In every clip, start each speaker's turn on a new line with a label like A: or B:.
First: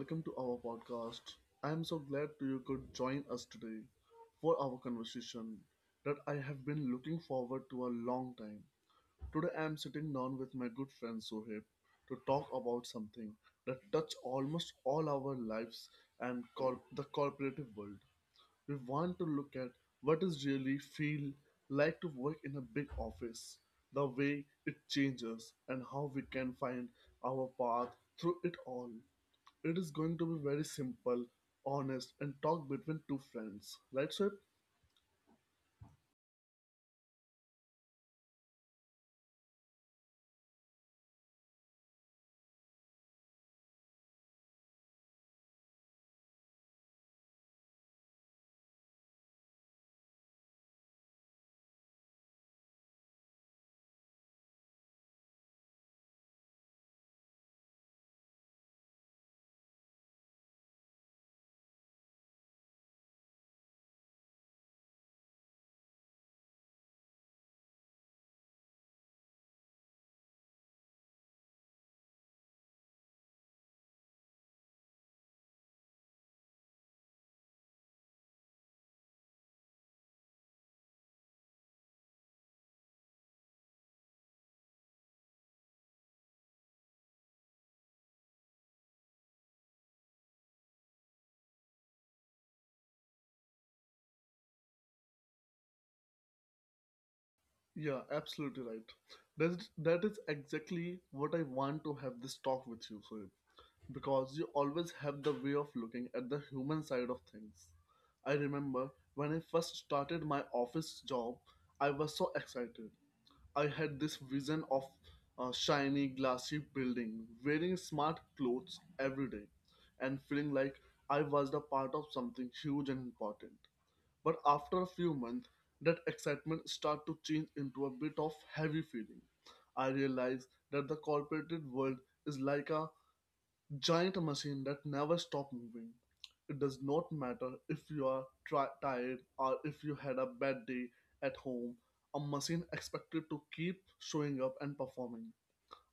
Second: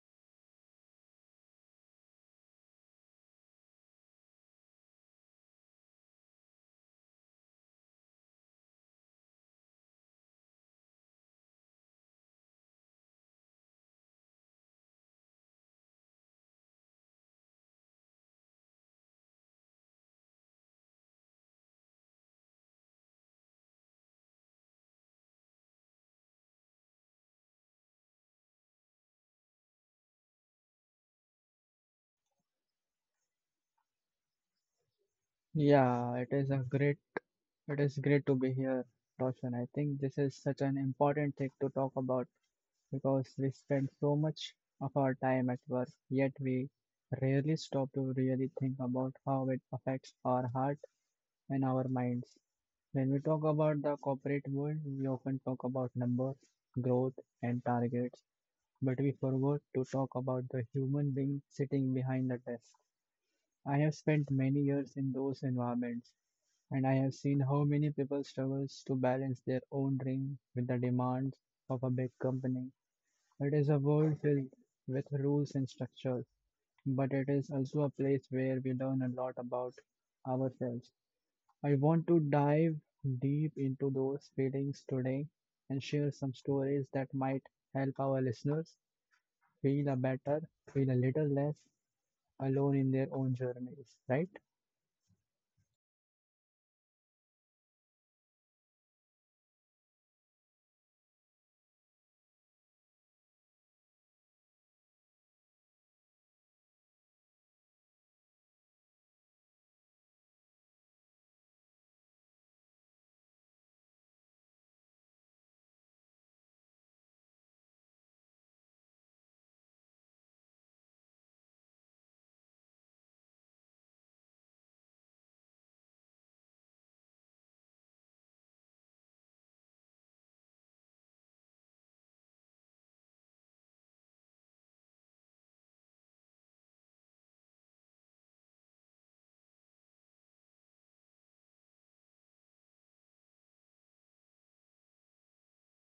A: welcome to our podcast. I am so glad you could join us today for our conversation that I have been looking forward to a long time. Today I am sitting down with my good friend Sohib to talk about something that touch almost all our lives and the corporative world. We want to look at what is really feel like to work in a big office, the way it changes and how we can find our path through it all. It is going to be very simple, honest and talk between two friends. Right, Sohib?
B: Yeah, it is great to be here, Roshan. I think this is such an important thing to talk about because we spend so much of our time at work, yet we rarely stop to really think about how it affects our heart and our minds. When we talk about the corporate world, we often talk about numbers, growth, and targets, but we forgot to talk about the human being sitting behind the desk. I have spent many years in those environments and I have seen how many people struggles to balance their own dream with the demands of a big company. It is a world filled with rules and structures, but it is also a place where we learn a lot about ourselves. I want to dive deep into those feelings today and share some stories that might help our listeners feel a better, feel a little less alone in their own journeys, right?
A: Yeah, absolutely right. That that is exactly what I want to have this talk with you, Sohib, because you always have the way of looking at the human side of things. I remember when I first started my office job, I was so excited. I had this vision of a shiny, glassy building, wearing smart clothes every day, and feeling like I was the part of something huge and important. But after a few months, that excitement started to change into a bit of heavy feeling. I realized that the corporate world is like a giant machine that never stops moving. It does not matter if you are tired or if you had a bad day at home, a machine expected to keep showing up and performing.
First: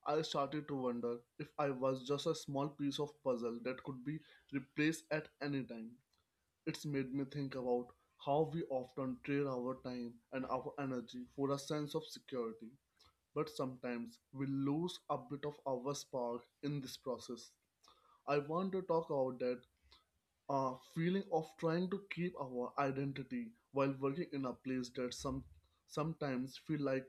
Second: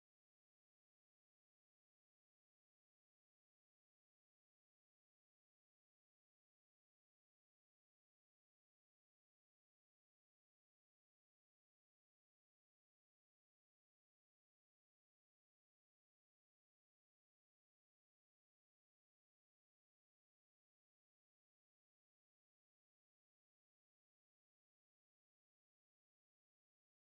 A: I started to wonder if I was just a small piece of puzzle that could be replaced at any time. It's made me think about how we often trade our time and our energy for a sense of security, but sometimes we lose a bit of our spark in this process. I want to talk about that feeling of trying to keep our identity while working in a place that sometimes feel like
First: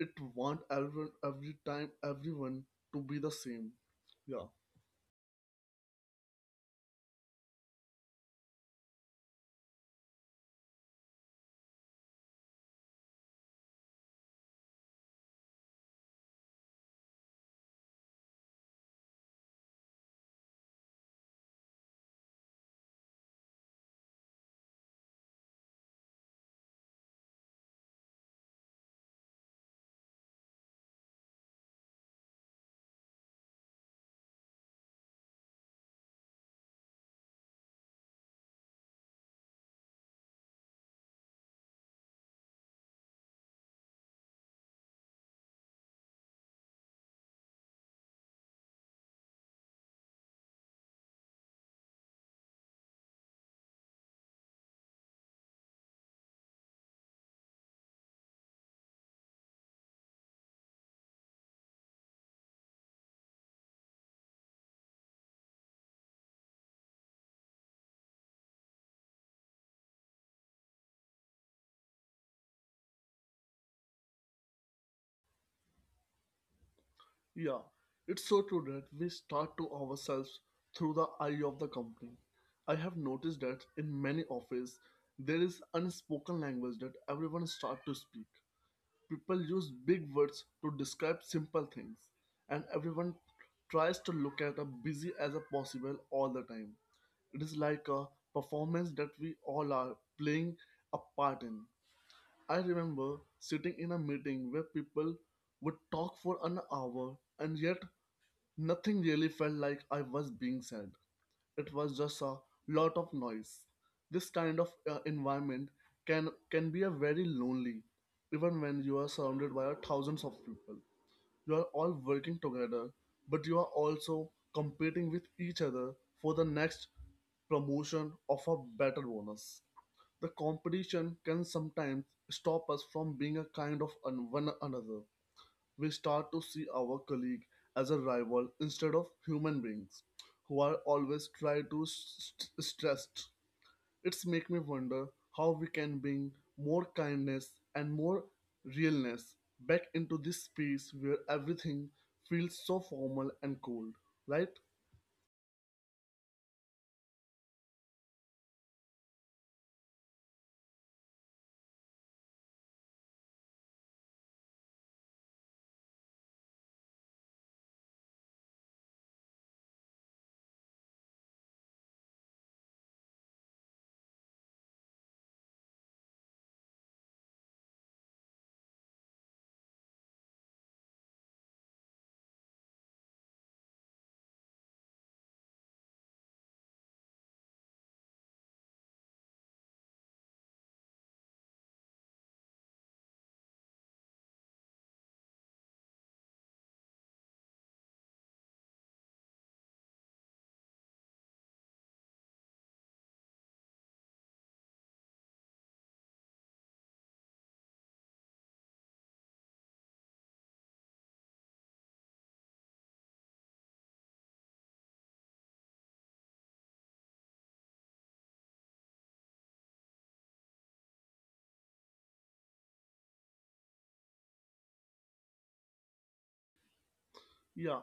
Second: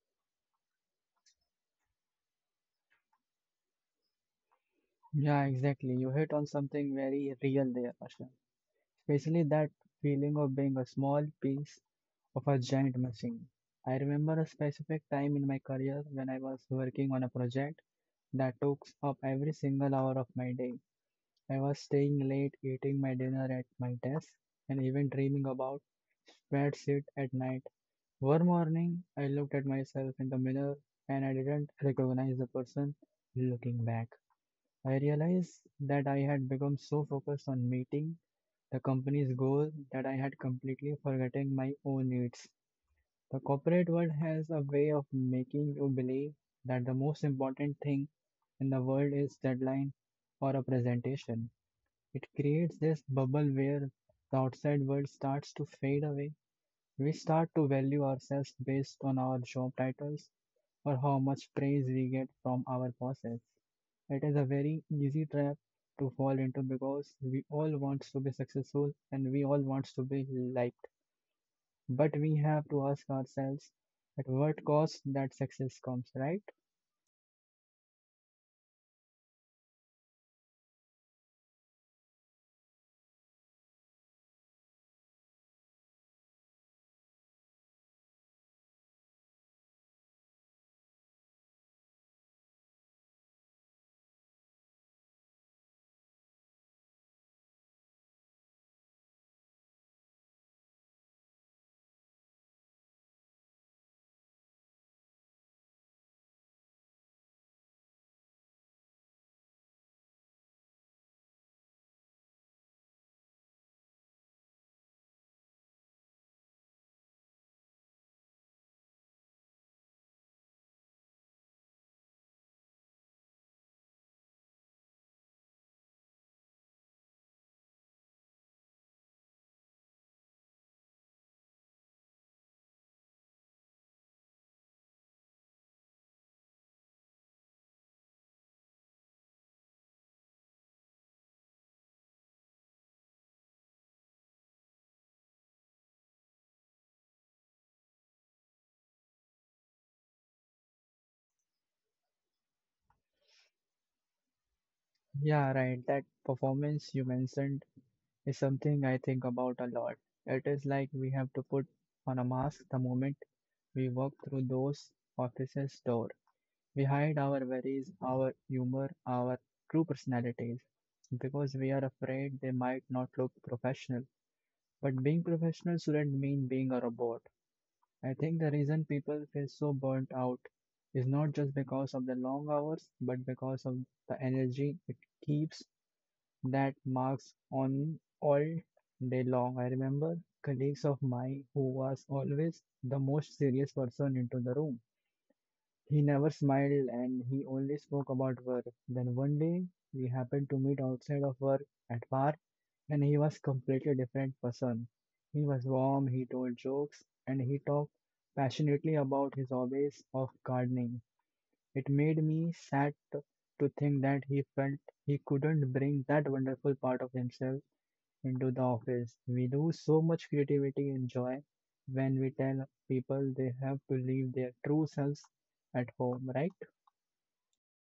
A: it want everyone every time everyone to be the same. Yeah.
B: Yeah, exactly. You hit on something very real there, Asha. Especially that feeling of being a small piece of a giant machine. I remember a specific time in my career when I was working on a project that took up every single hour of my day. I was staying late, eating my dinner at my desk, and even dreaming about bedsheet at night. One morning, I looked at myself in the mirror and I didn't recognize the person looking back. I realized that I had become so focused on meeting the company's goal that I had completely forgotten my own needs. The corporate world has a way of making you believe that the most important thing in the world is deadline or a presentation. It creates this bubble where the outside world starts to fade away. We start to value ourselves based on our job titles or how much praise we get from our bosses. It is a very easy trap to fall into because we all want to be successful and we all want to be liked. But we have to ask ourselves at what cost that success comes, right?
A: Yeah, it's so true that we start to ourselves through the eye of the company. I have noticed that in many offices there is unspoken language that everyone start to speak. People use big words to describe simple things, and everyone tries to look at a busy as a possible all the time. It is like a performance that we all are playing a part in. I remember sitting in a meeting where people would talk for an hour, and yet nothing really felt like I was being said. It was just a lot of noise. This kind of environment can can be a very lonely, even when you are surrounded by thousands of people. You are all working together, but you are also competing with each other for the next promotion of a better bonus. The competition can sometimes stop us from being a kind of one another. We start to see our colleague as a rival instead of human beings who are always try to stressed. It's make me wonder how we can bring more kindness and more realness back into this space where everything feels so formal and cold, right?
B: Yeah, right. That performance you mentioned is something I think about a lot. It is like we have to put on a mask the moment we walk through those offices' door. We hide our worries, our humor, our true personalities because we are afraid they might not look professional. But being professional shouldn't mean being a robot. I think the reason people feel so burnt out is not just because of the long hours, but because of the energy it keeps that marks on all day long. I remember colleagues of mine who was always the most serious person into the room. He never smiled and he only spoke about work. Then one day we happened to meet outside of work at bar and he was completely different person. He was warm, he told jokes and he talked passionately about his hobbies of gardening. It made me sad to think that he felt he couldn't bring that wonderful part of himself into the office. We lose so much creativity and joy when we tell people they have to leave their true selves at home, right?
A: Yeah,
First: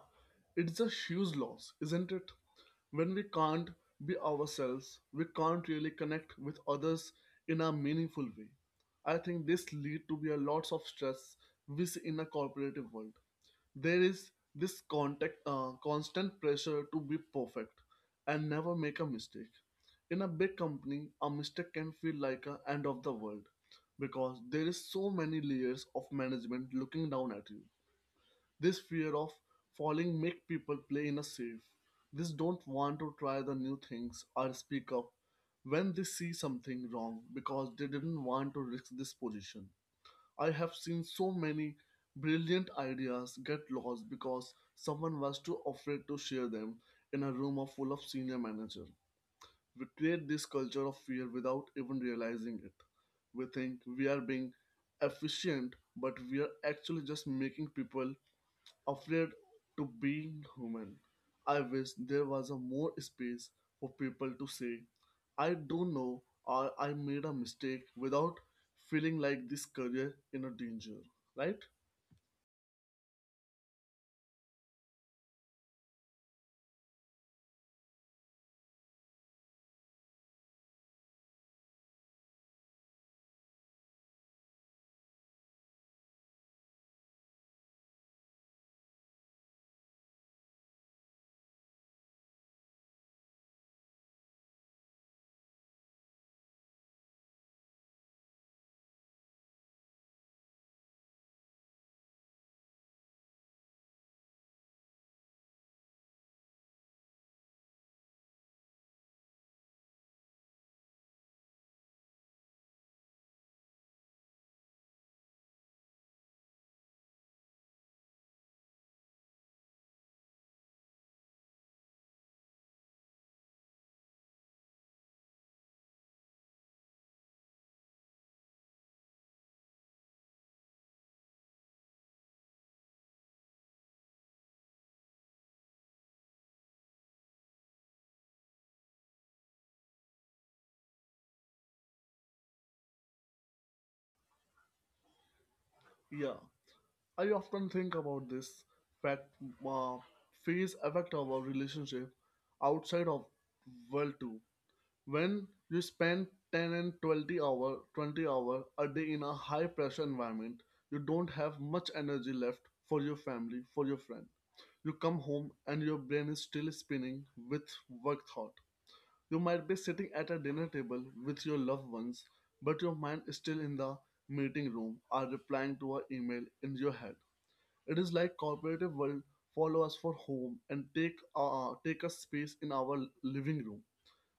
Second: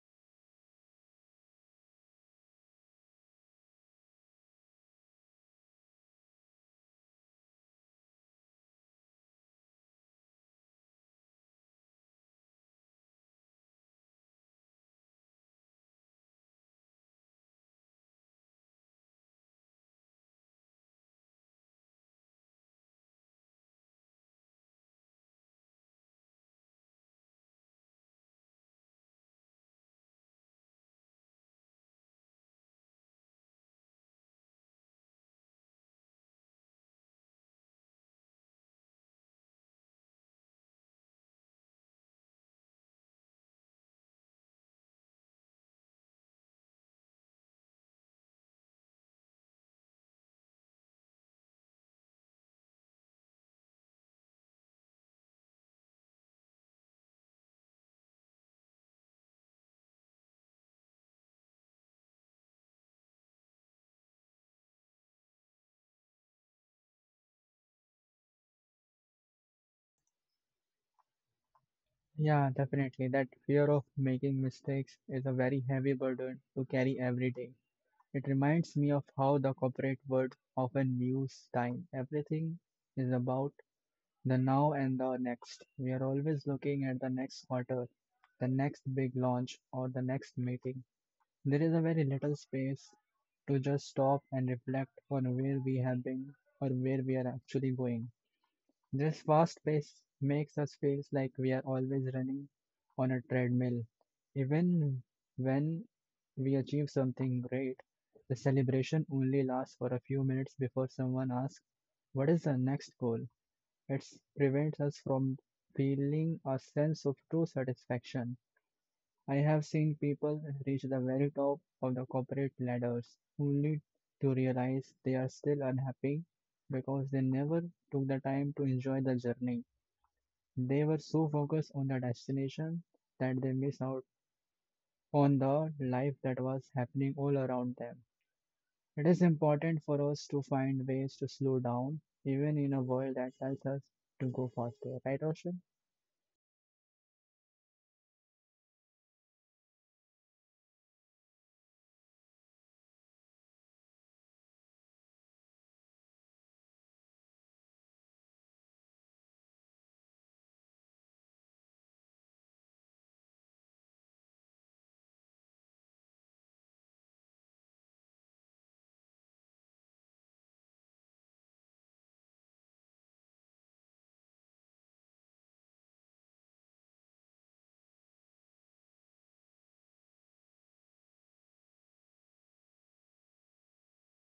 A: it's a huge loss, isn't it? When we can't be ourselves, we can't really connect with others in a meaningful way. I think this lead to be a lots of stress we see in a corporative world. There is this constant pressure to be perfect and never make a mistake. In a big company, a mistake can feel like a end of the world, because there is so many layers of management looking down at you. This fear of falling make people play in a safe. They don't want to try the new things or speak up when they see something wrong, because they didn't want to risk this position. I have seen so many brilliant ideas get lost because someone was too afraid to share them in a room of full of senior manager. We create this culture of fear without even realizing it. We think we are being efficient, but we are actually just making people afraid to being human. I wish there was a more space for people to say, "I don't know" or "I made a mistake," without feeling like this career in a danger. Right?
B: Yeah, definitely. That fear of making mistakes is a very heavy burden to carry every day. It reminds me of how the corporate world often views time. Everything is about the now and the next. We are always looking at the next quarter, the next big launch, or the next meeting. There is a very little space to just stop and reflect on where we have been or where we are actually going. This fast pace makes us feel like we are always running on a treadmill. Even when we achieve something great, the celebration only lasts for a few minutes before someone asks, what is the next goal? It prevents us from feeling a sense of true satisfaction. I have seen people reach the very top of the corporate ladders only to realize they are still unhappy because they never took the time to enjoy the journey. They were so focused on the destination that they missed out on the life that was happening all around them. It is important for us to find ways to slow down, even in a world that tells us to go faster, right, Roshan?
A: Yeah. I often think about this fact uh, phase affect our relationship outside of world too. When you spend 10 and 20 hour a day in a high pressure environment, you don't have much energy left for your family, for your friend. You come home and your brain is still spinning with work thought. You might be sitting at a dinner table with your loved ones, but your mind is still in the meeting room or replying to an email in your head. It is like corporative world follow us for home and take a space in our living room.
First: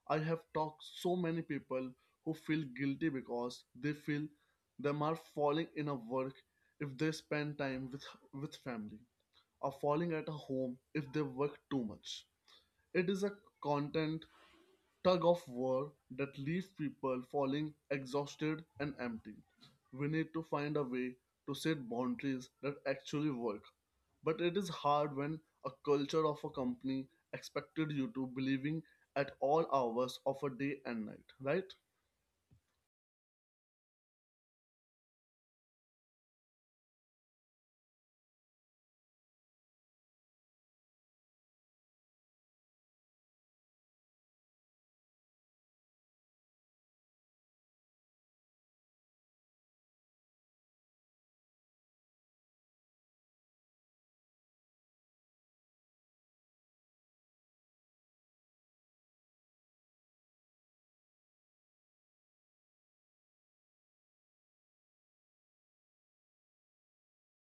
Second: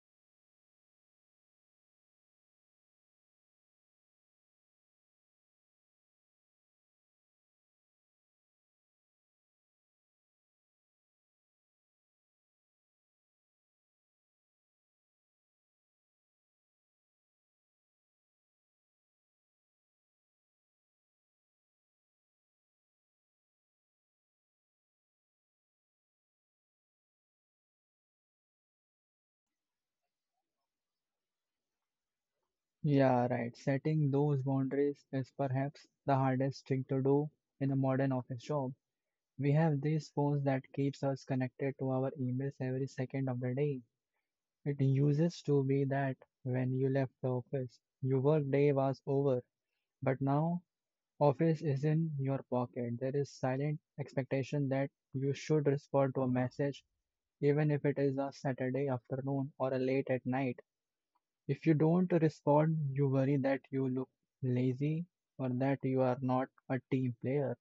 A: I have talked so many people who feel guilty because they feel them are falling in a work if they spend time with family, or falling at a home if they work too much. It is a content tug of war that leaves people falling exhausted and empty. We need to find a way to set boundaries that actually work. But it is hard when a culture of a company expected you to believing at all hours of a day and night, right?
B: Yeah, right. Setting those boundaries is perhaps the hardest thing to do in a modern office job. We have these phones that keeps us connected to our emails every second of the day. It used to be that when you left the office, your work day was over. But now, office is in your pocket. There is silent expectation that you should respond to a message, even if it is a Saturday afternoon or a late at night. If you don't respond, you worry that you look lazy or that you are not a team player.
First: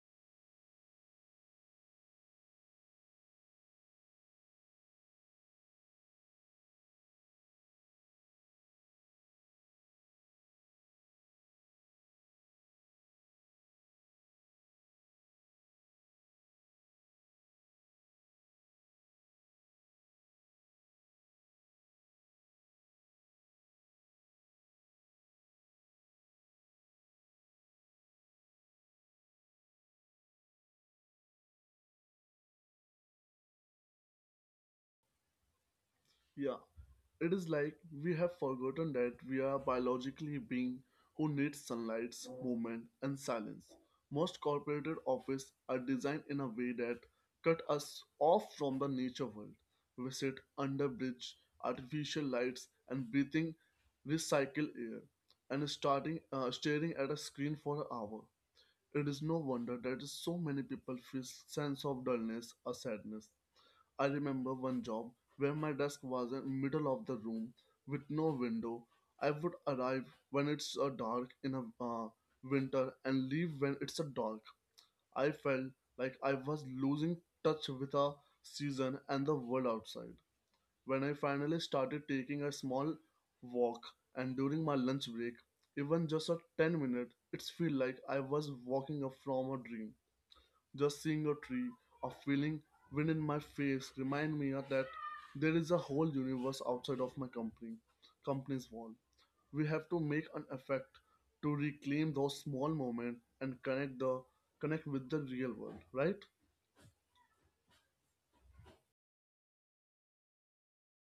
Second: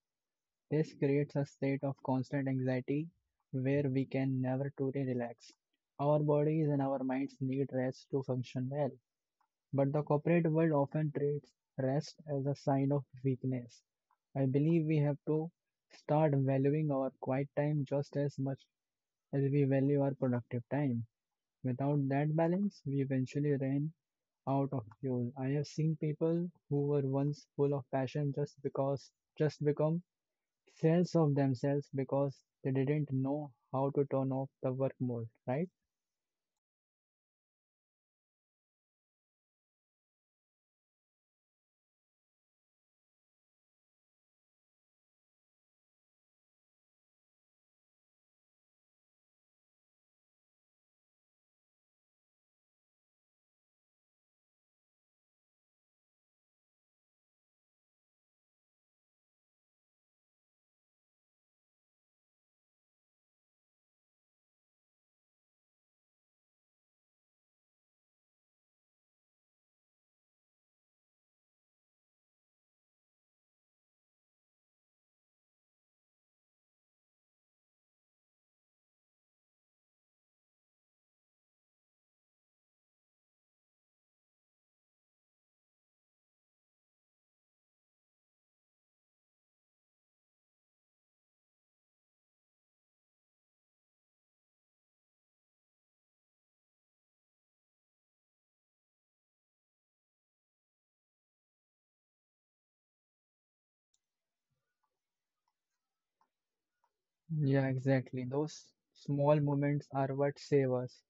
B: This creates a state of constant anxiety where we can never truly relax. Our bodies and our minds need rest to function well, but the corporate world often treats rest as a sign of weakness. I believe we have to start valuing our quiet time just as much as we value our productive time. Without that balance, we eventually ran out of fuel. I have seen people who were once full of passion just become sales of themselves because they didn't know how to turn off the work mode, right?
A: Yeah. It is like we have forgotten that we are biologically beings who need sunlight, movement, and silence. Most corporate offices are designed in a way that cut us off from the nature world. We sit under bridge, artificial lights, and breathing recycled air, and starting staring at a screen for an hour. It is no wonder that so many people feel sense of dullness or sadness. I remember one job where my desk was in middle of the room with no window. I would arrive when it's dark in a winter, and leave when it's a dark. I felt like I was losing touch with a season and the world outside. When I finally started taking a small walk and during my lunch break, even just a 10-minute, it's feel like I was walking up from a dream. Just seeing a tree or feeling wind in my face remind me of that there is a whole universe outside of my company's wall. We have to make an effect to reclaim those small moments and connect with the real world, right?
B: Yeah, exactly. Those small moments are what save us,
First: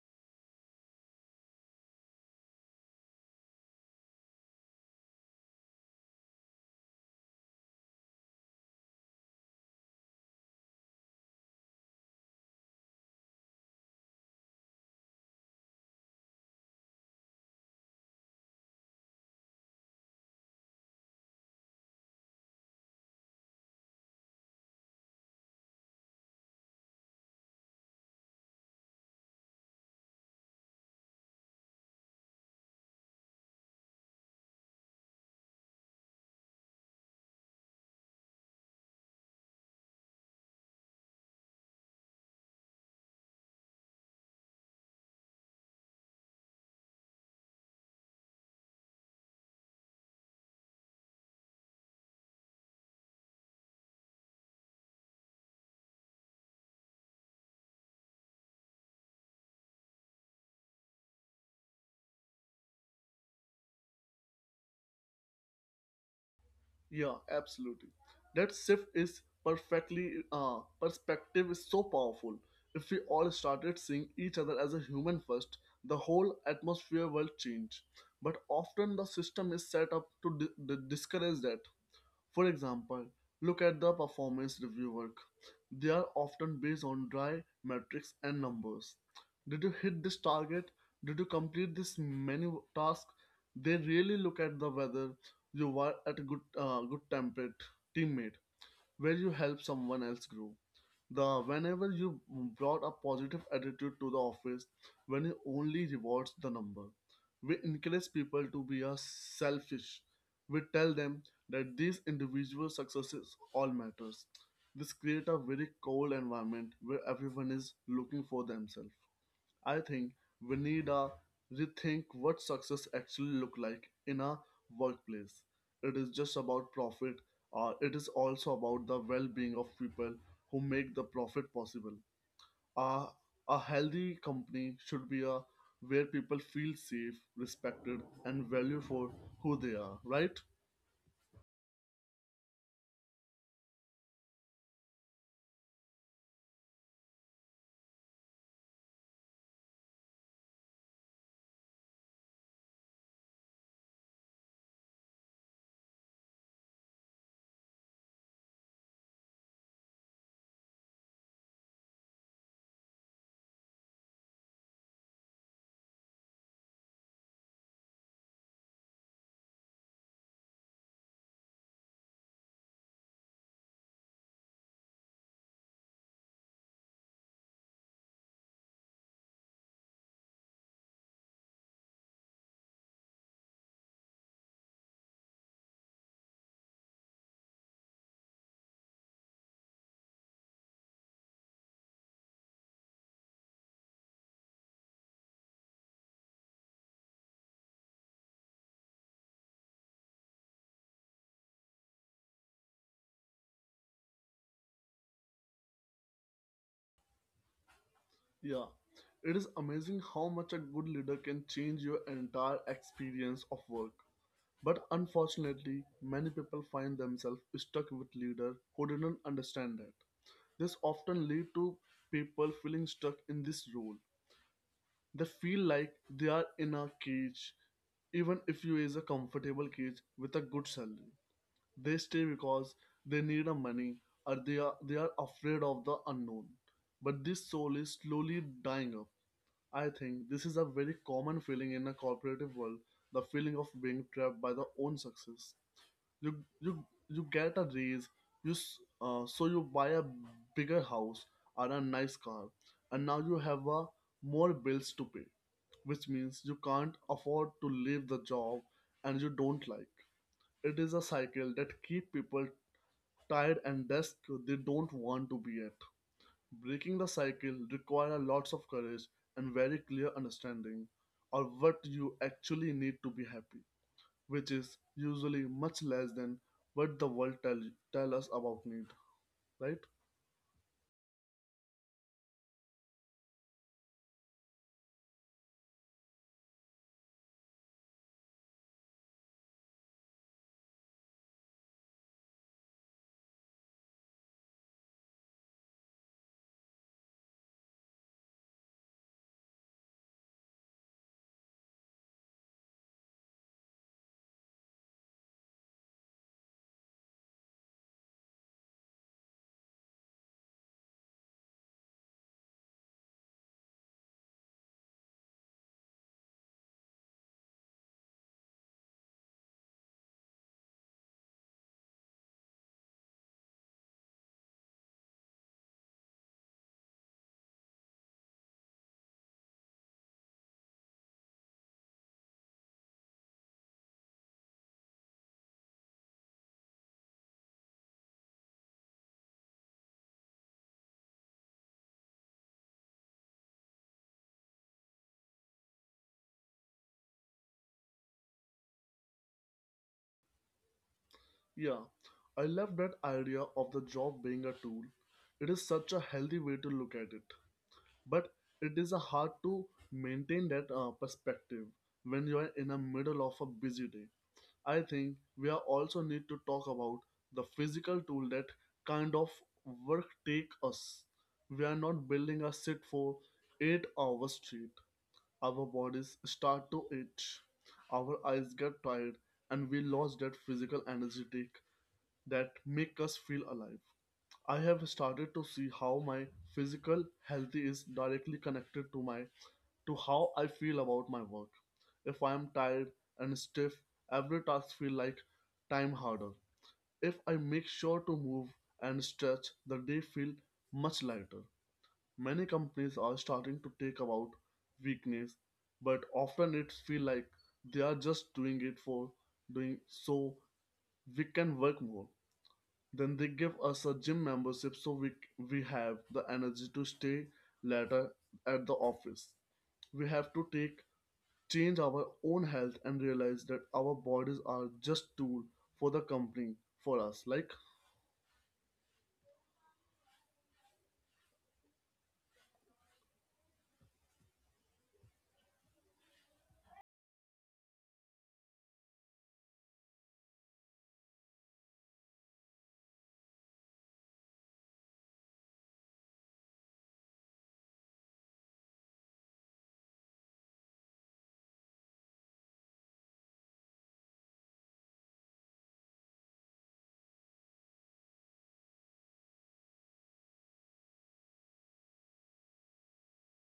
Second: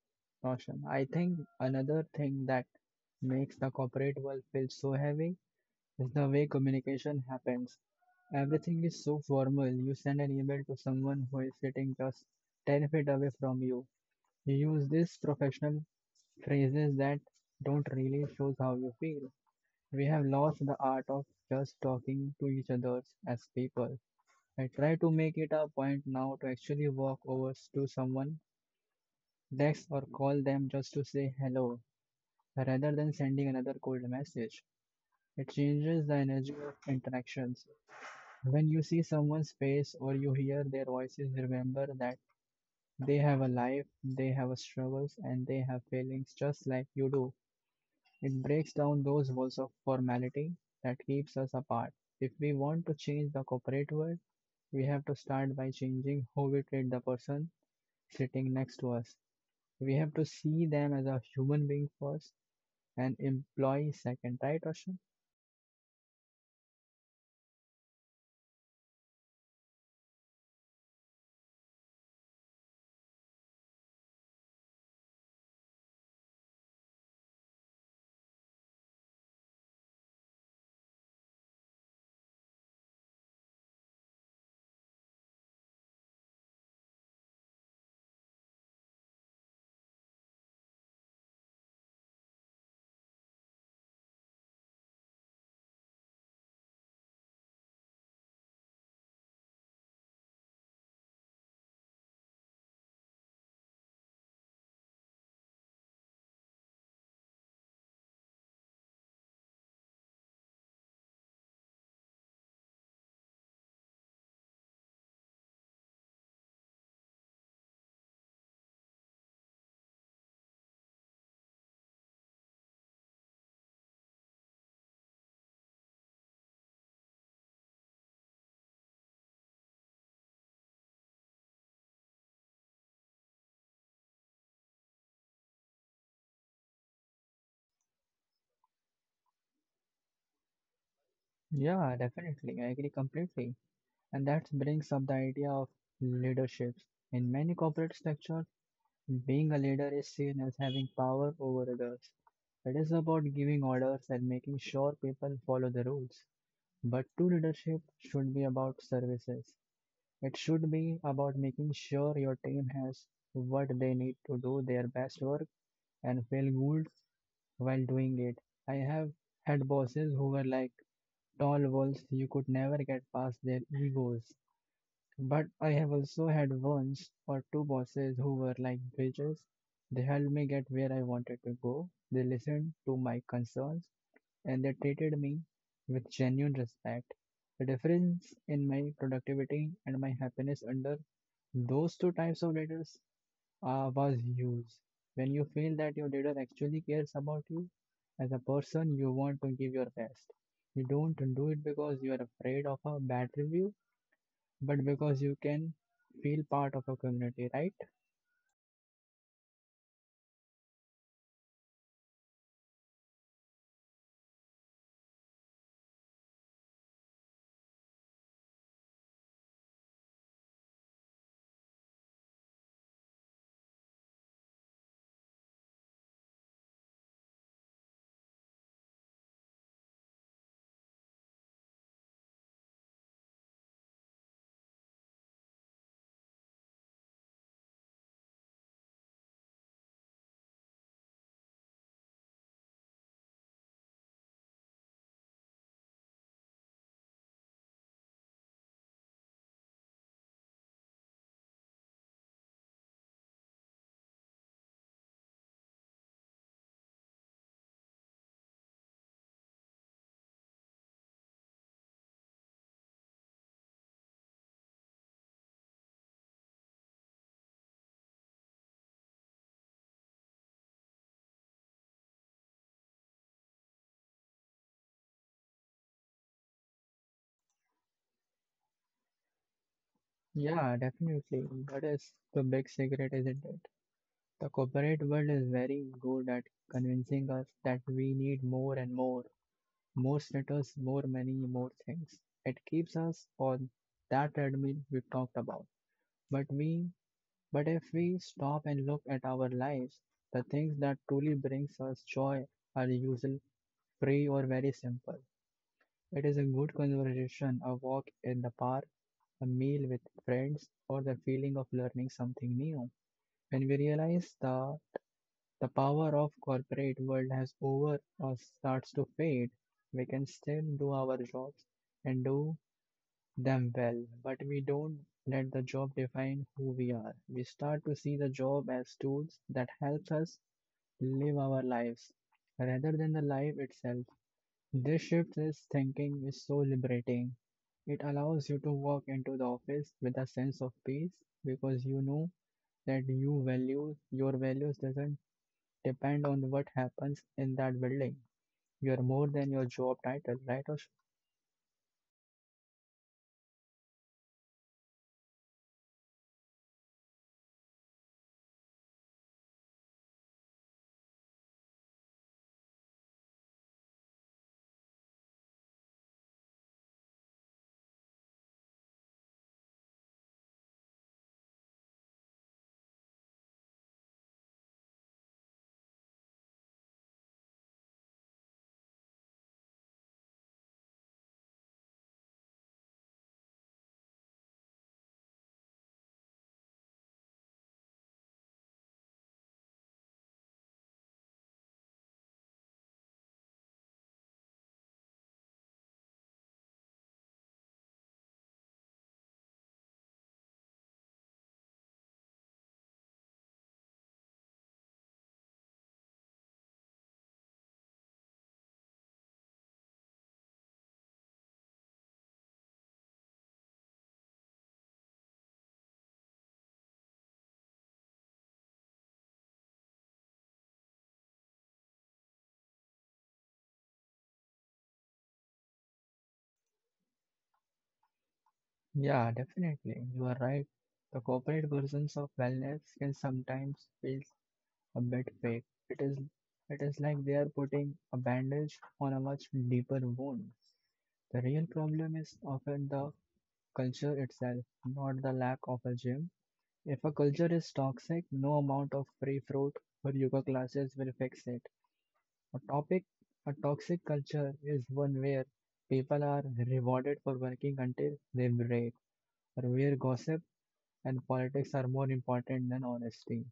B: Roshan. I think another thing that makes the corporate world feel so heavy is the way communication happens. Everything is so formal. You send an email to someone who is sitting just 10 feet away from you. You use these professional phrases that don't really show how you feel. We have lost the art of just talking to each other as people. I try to make it a point now to actually walk over to someone, text or call them just to say hello, rather than sending another cold message. It changes the energy of interactions. When you see someone's face or you hear their voices, remember that they have a life, they have struggles, and they have feelings just like you do. It breaks down those walls of formality that keeps us apart. If we want to change the corporate world, we have to start by changing how we treat the person sitting next to us. We have to see them as a human being first and employee second, right, Ashwin?
A: Yeah, absolutely. That shift is perfectly perspective is so powerful. If we all started seeing each other as a human first, the whole atmosphere will change. But often the system is set up to discourage that. For example, look at the performance review work. They are often based on dry metrics and numbers. Did you hit this target? Did you complete this many tasks? They really look at the whether you were at a good temperate teammate, where you help someone else grow, the whenever you brought a positive attitude to the office, when it only rewards the number. We encourage people to be a selfish. We tell them that these individual successes all matters. This create a very cold environment where everyone is looking for themselves. I think we need a rethink what success actually look like in a workplace. It is just about profit. It is also about the well-being of people who make the profit possible. Uh, a healthy company should be a where people feel safe, respected, and valued for who they are. Right?
B: Yeah, definitely. I agree completely. And that brings up the idea of leaderships. In many corporate structures, being a leader is seen as having power over others. It is about giving orders and making sure people follow the rules. But true leadership should be about services. It should be about making sure your team has what they need to do their best work and feel good while doing it. I have had bosses who were like tall walls you could never get past their egos. But I have also had ones or two bosses who were like bridges. They helped me get where I wanted to go. They listened to my concerns and they treated me with genuine respect. The difference in my productivity and my happiness under those two types of leaders was used. When you feel that your leader actually cares about you as a person, you want to give your best. You don't do it because you are afraid of a bad review, but because you can feel part of a community, right?
A: Yeah. It is amazing how much a good leader can change your entire experience of work. But unfortunately, many people find themselves stuck with leaders who didn't understand that. This often leads to people feeling stuck in this role. They feel like they are in a cage, even if you is a comfortable cage with a good salary. They stay because they need a money, or they are afraid of the unknown. But this soul is slowly dying up. I think this is a very common feeling in a corporative world, the feeling of being trapped by the own success. You you you get a raise, so you buy a bigger house or a nice car, and now you have more bills to pay, which means you can't afford to leave the job and you don't like. It is a cycle that keep people tired and desk they don't want to be at. Breaking the cycle require lots of courage and very clear understanding of what you actually need to be happy, which is usually much less than what the world tell us about need, right?
B: Yeah, definitely. That is the big secret, isn't it? The corporate world is very good at convincing us that we need more and more, more status, more money, more things. It keeps us on that treadmill we talked about. But we But if we stop and look at our lives, the things that truly brings us joy are usually free or very simple. It is a good conversation, a walk in the park, a meal with friends, or the feeling of learning something new. When we realize the power of corporate world has over or starts to fade, we can still do our jobs and do them well, but we don't let the job define who we are. We start to see the job as tools that helps us live our lives rather than the life itself. This shift is thinking is so liberating. It allows you to walk into the office with a sense of peace because you know that you value your values doesn't depend on what happens in that building. You are more than your job title, right, Osh?
A: Yeah, I love that idea of the job being a tool. It is such a healthy way to look at it, but it is a hard to maintain that perspective when you are in the middle of a busy day. I think we are also need to talk about the physical tool that kind of work take us. We are not building a sit for 8 hours straight. Our bodies start to itch, our eyes get tired, and we lose that physical energy that make us feel alive. I have started to see how my physical health is directly connected to my to how I feel about my work. If I am tired and stiff, every task feel like time harder. If I make sure to move and stretch, the day feel much lighter. Many companies are starting to take about weakness, but often it feel like they are just doing it for doing so we can work more. Then they give us a gym membership so we have the energy to stay later at the office. We have to take change our own health and realize that our bodies are just tool for the company for us. Like
B: Yeah, definitely. You are right. The corporate versions of wellness can sometimes feel a bit fake. It is it is like they are putting a bandage on a much deeper wound. The real problem is often the culture itself, not the lack of a gym. If a culture is toxic, no amount of free fruit or yoga classes will fix it. A topic a toxic culture is one where people are rewarded for working until they break, or where gossip and politics are more important than honesty.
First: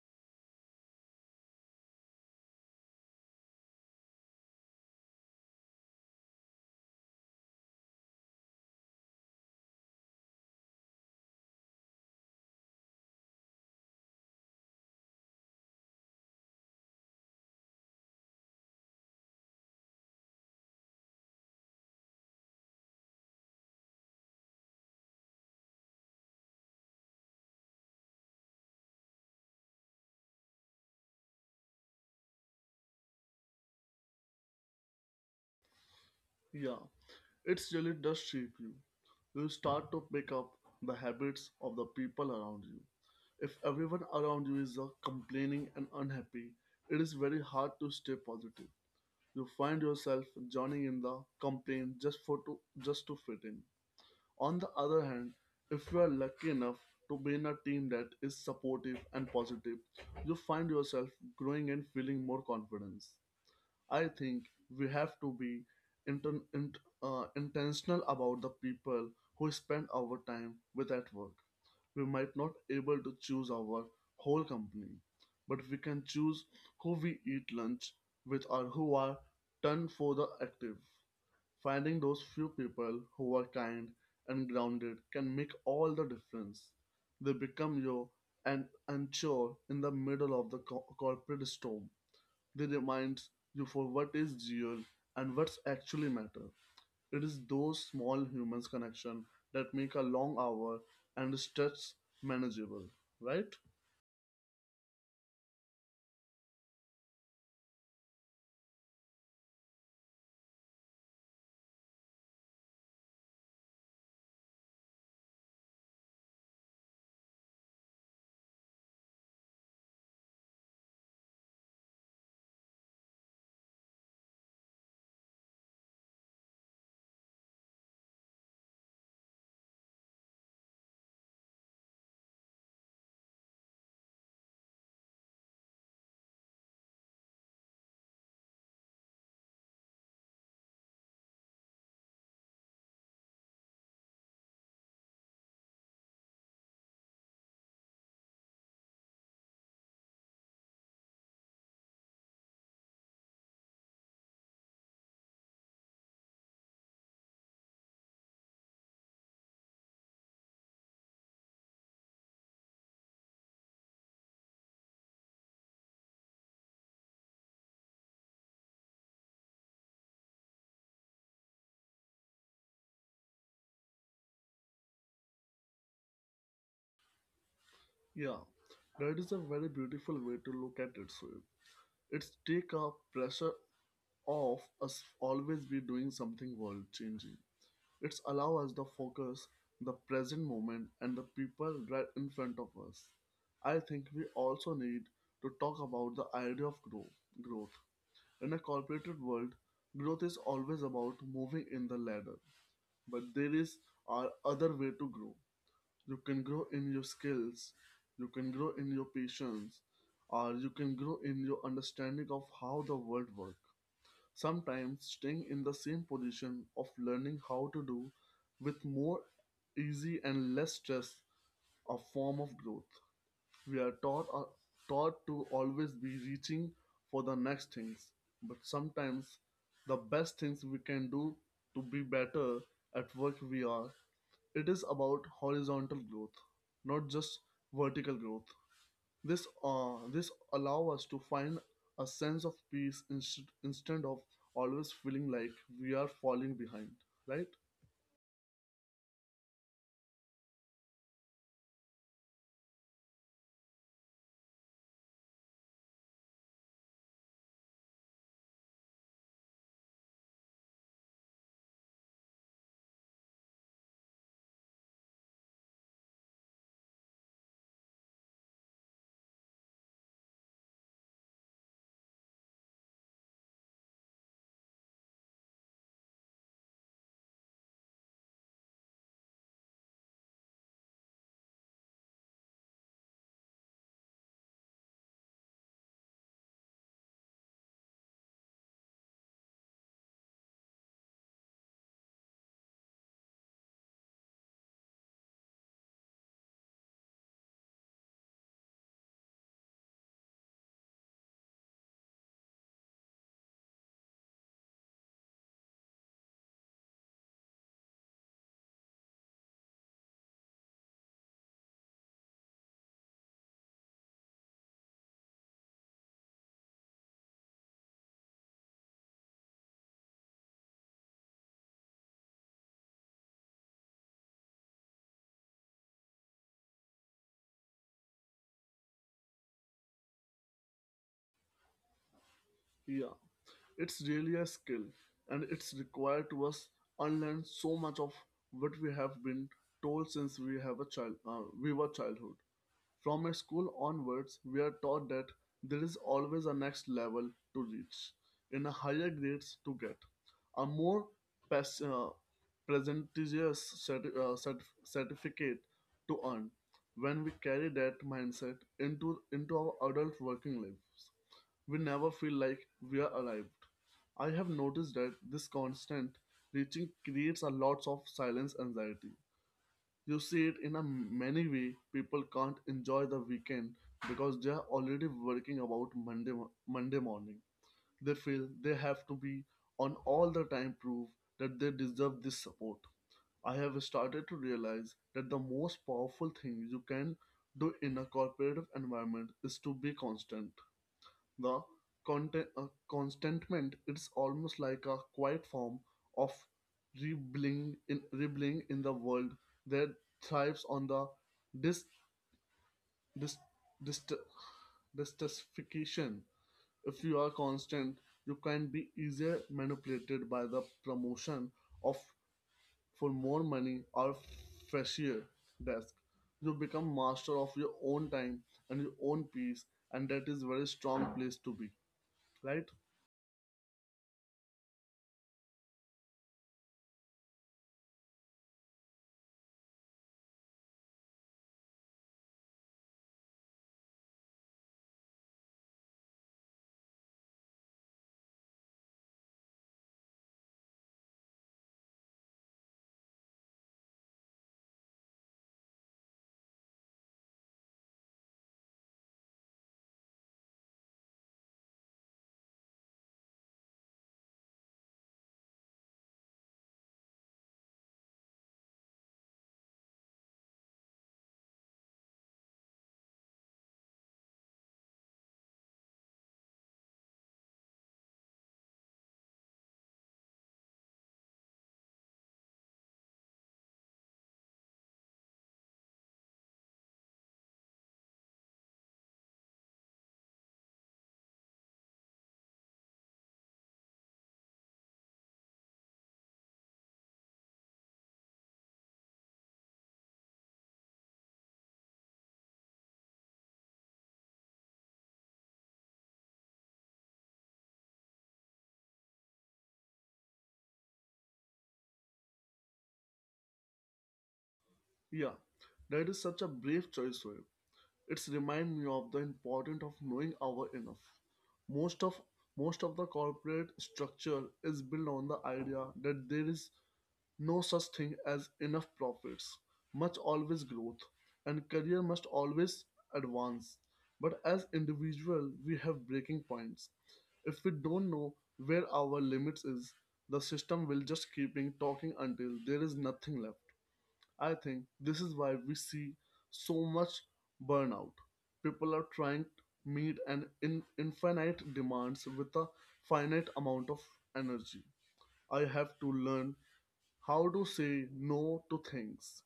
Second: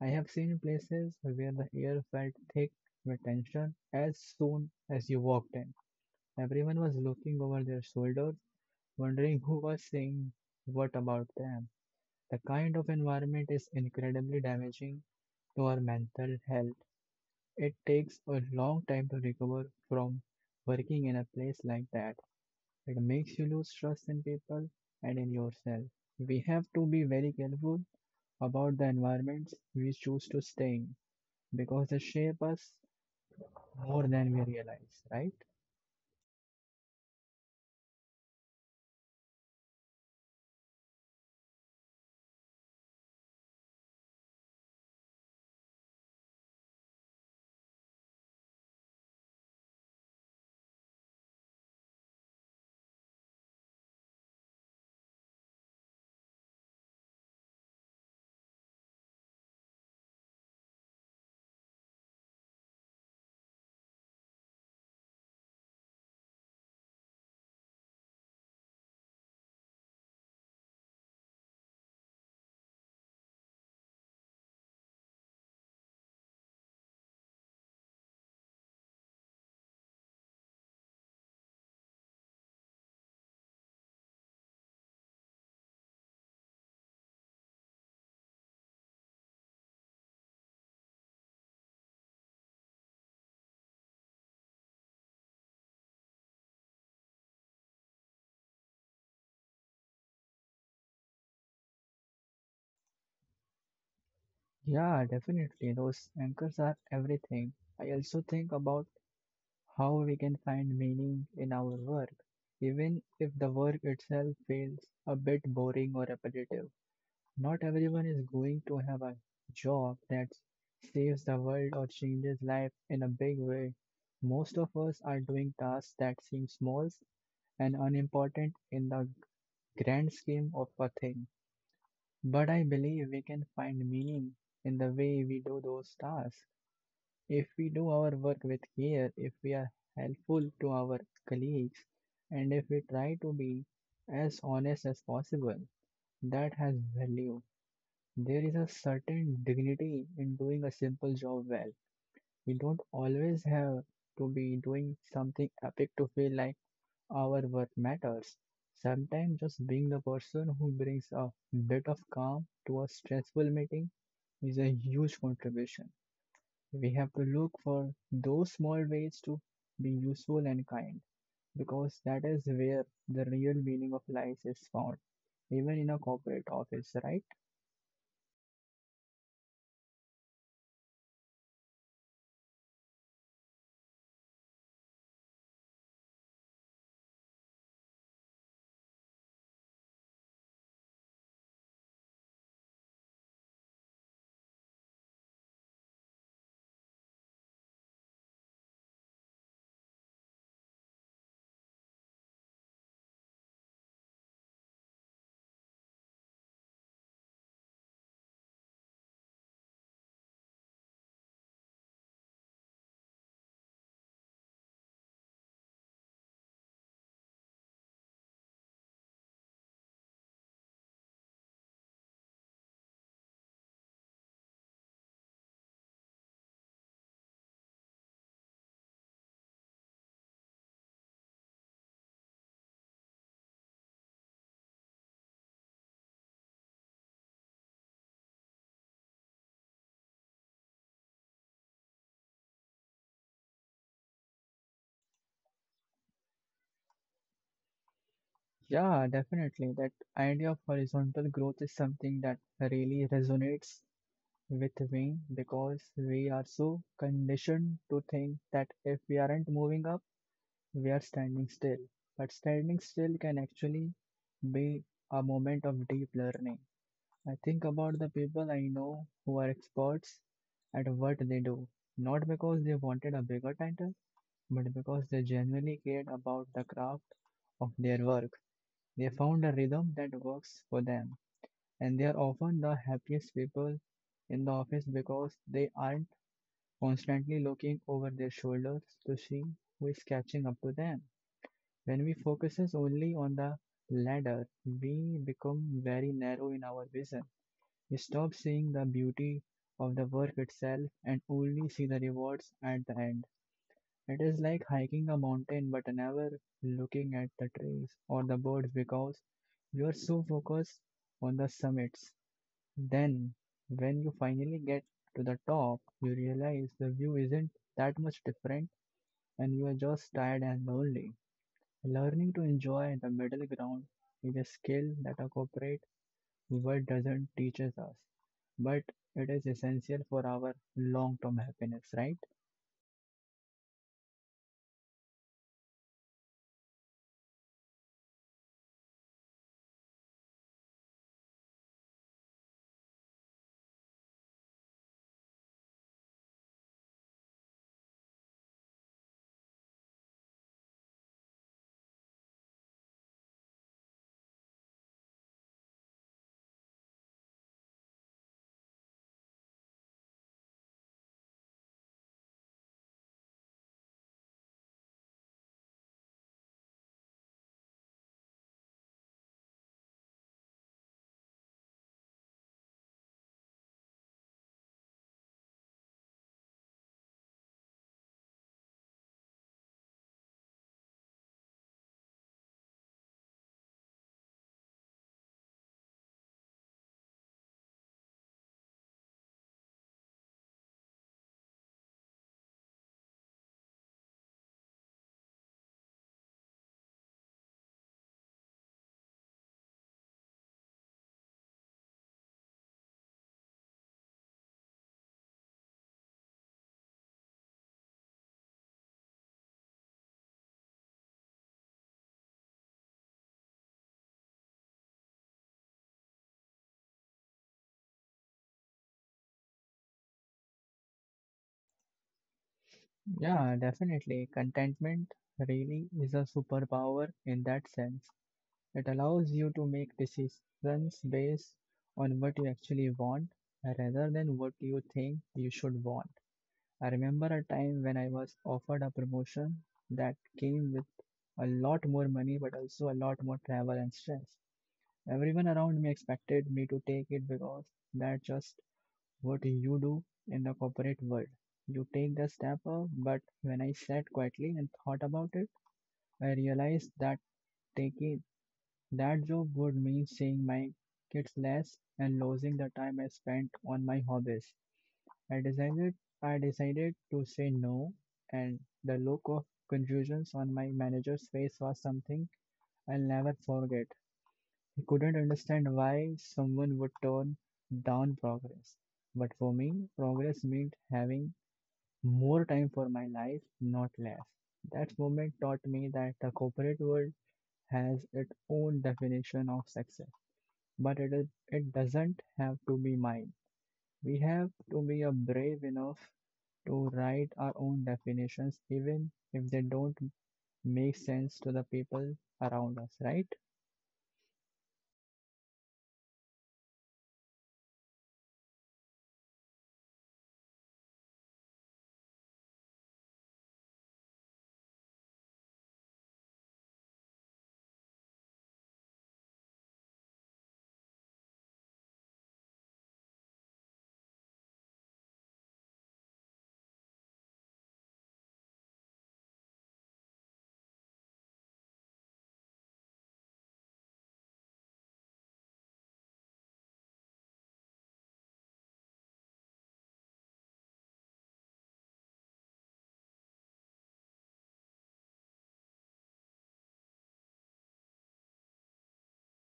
B: I have seen places where the air felt thick with tension as soon as you walked in. Everyone was looking over their shoulders, wondering who was saying what about them. The kind of environment is incredibly damaging to our mental health. It takes a long time to recover from working in a place like that. It makes you lose trust in people and in yourself. We have to be very careful about the environments we choose to stay in because they shape us more than we realize, right?
A: yeah. It really does shape you. You start to pick up the habits of the people around you. If everyone around you is complaining and unhappy, it is very hard to stay positive. You find yourself joining in the complaint just for to just to fit in. On the other hand, if you are lucky enough to be in a team that is supportive and positive, you find yourself growing and feeling more confidence. I think we have to be intentional about the people who spend our time with at work. We might not able to choose our whole company, but we can choose who we eat lunch with or who are done for the active. Finding those few people who are kind and grounded can make all the difference. They become your and unsure in the middle of the corporate storm. They remind you for what is real and what's actually matter. It is those small humans connection that make a long hour and the stretch manageable, right?
B: Yeah, definitely. Those anchors are everything. I also think about how we can find meaning in our work, even if the work itself feels a bit boring or repetitive. Not everyone is going to have a job that saves the world or changes life in a big way. Most of us are doing tasks that seem small and unimportant in the grand scheme of a thing. But I believe we can find meaning in the way we do those tasks. If we do our work with care, if we are helpful to our colleagues, and if we try to be as honest as possible, that has value. There is a certain dignity in doing a simple job well. We don't always have to be doing something epic to feel like our work matters. Sometimes just being the person who brings a bit of calm to a stressful meeting is a huge contribution. We have to look for those small ways to be useful and kind because that is where the real meaning of life is found, even in a corporate office, right?
A: Yeah, that is a very beautiful way to look at it. Sri. It's take a pressure off us always be doing something world changing. It's allow us the focus, the present moment, and the people right in front of us. I think we also need to talk about the idea of growth. In a corporate world, growth is always about moving in the ladder, but there is our other way to grow. You can grow in your skills, you can grow in your patience, or you can grow in your understanding of how the world works. Sometimes staying in the same position of learning how to do with more easy and less stress a form of growth. We are taught to always be reaching for the next things, but sometimes the best things we can do to be better at work we are it is about horizontal growth, not just vertical growth. This allow us to find a sense of peace instead of always feeling like we are falling behind, right?
B: Yeah, definitely. That idea of horizontal growth is something that really resonates with me because we are so conditioned to think that if we aren't moving up, we are standing still. But standing still can actually be a moment of deep learning. I think about the people I know who are experts at what they do, not because they wanted a bigger title, but because they genuinely cared about the craft of their work. They found a rhythm that works for them, and they are often the happiest people in the office because they aren't constantly looking over their shoulders to see who is catching up to them. When we focus only on the ladder, we become very narrow in our vision. We stop seeing the beauty of the work itself and only see the rewards at the end. It is like hiking a mountain but never looking at the trees or the birds because you are so focused on the summits then, when you finally get to the top, you realize the view isn't that much different and you are just tired and lonely. Learning to enjoy the middle ground is a skill that a corporate world doesn't teaches us, but it is essential for our long-term happiness, right?
A: Yeah, it's really a skill, and it's required to us unlearn so much of what we have been told since we have a child, we were childhood. From my school onwards, we are taught that there is always a next level to reach, in a higher grades to get, a more pes- uh, prestigious certificate to earn. When we carry that mindset into our adult working lives, we never feel like we are arrived. I have noticed that this constant reaching creates a lot of silence anxiety. You see it in a many way. People can't enjoy the weekend because they are already working about Monday morning. They feel they have to be on all the time prove that they deserve this support. I have started to realize that the most powerful thing you can do in a cooperative environment is to be constant. The contentment it's almost like a quiet form of rebelling in the world that thrives on the dis, dis, dis distastification. If you are constant, you can be easier manipulated by the promotion of for more money or fresher desk. You become master of your own time and your own peace, and that is very strong place to be, right?
B: Yeah, definitely. Contentment really is a superpower in that sense. It allows you to make decisions based on what you actually want rather than what you think you should want. I remember a time when I was offered a promotion that came with a lot more money but also a lot more travel and stress. Everyone around me expected me to take it because that's just what you do in the corporate world. You take the step up, but when I sat quietly and thought about it, I realized that taking that job would mean seeing my kids less and losing the time I spent on my hobbies. I decided I decided to say no, and the look of confusion on my manager's face was something I'll never forget. He couldn't understand why someone would turn down progress. But for me, progress meant having more time for my life, not less. That moment taught me that the corporate world has its own definition of success. But it doesn't have to be mine. We have to be a brave enough to write our own definitions, even if they don't make sense to the people around us, right?
A: Yeah, that is such a brave choice, Sohail. It's remind me of the importance of knowing our enough. Most of most of the corporate structure is built on the idea that there is no such thing as enough profits, much always growth, and career must always advance. But as individual, we have breaking points. If we don't know where our limits is, the system will just keeping talking until there is nothing left. I think this is why we see so much burnout. People are trying to meet an infinite demands with a finite amount of energy. I have to learn how to say no to things,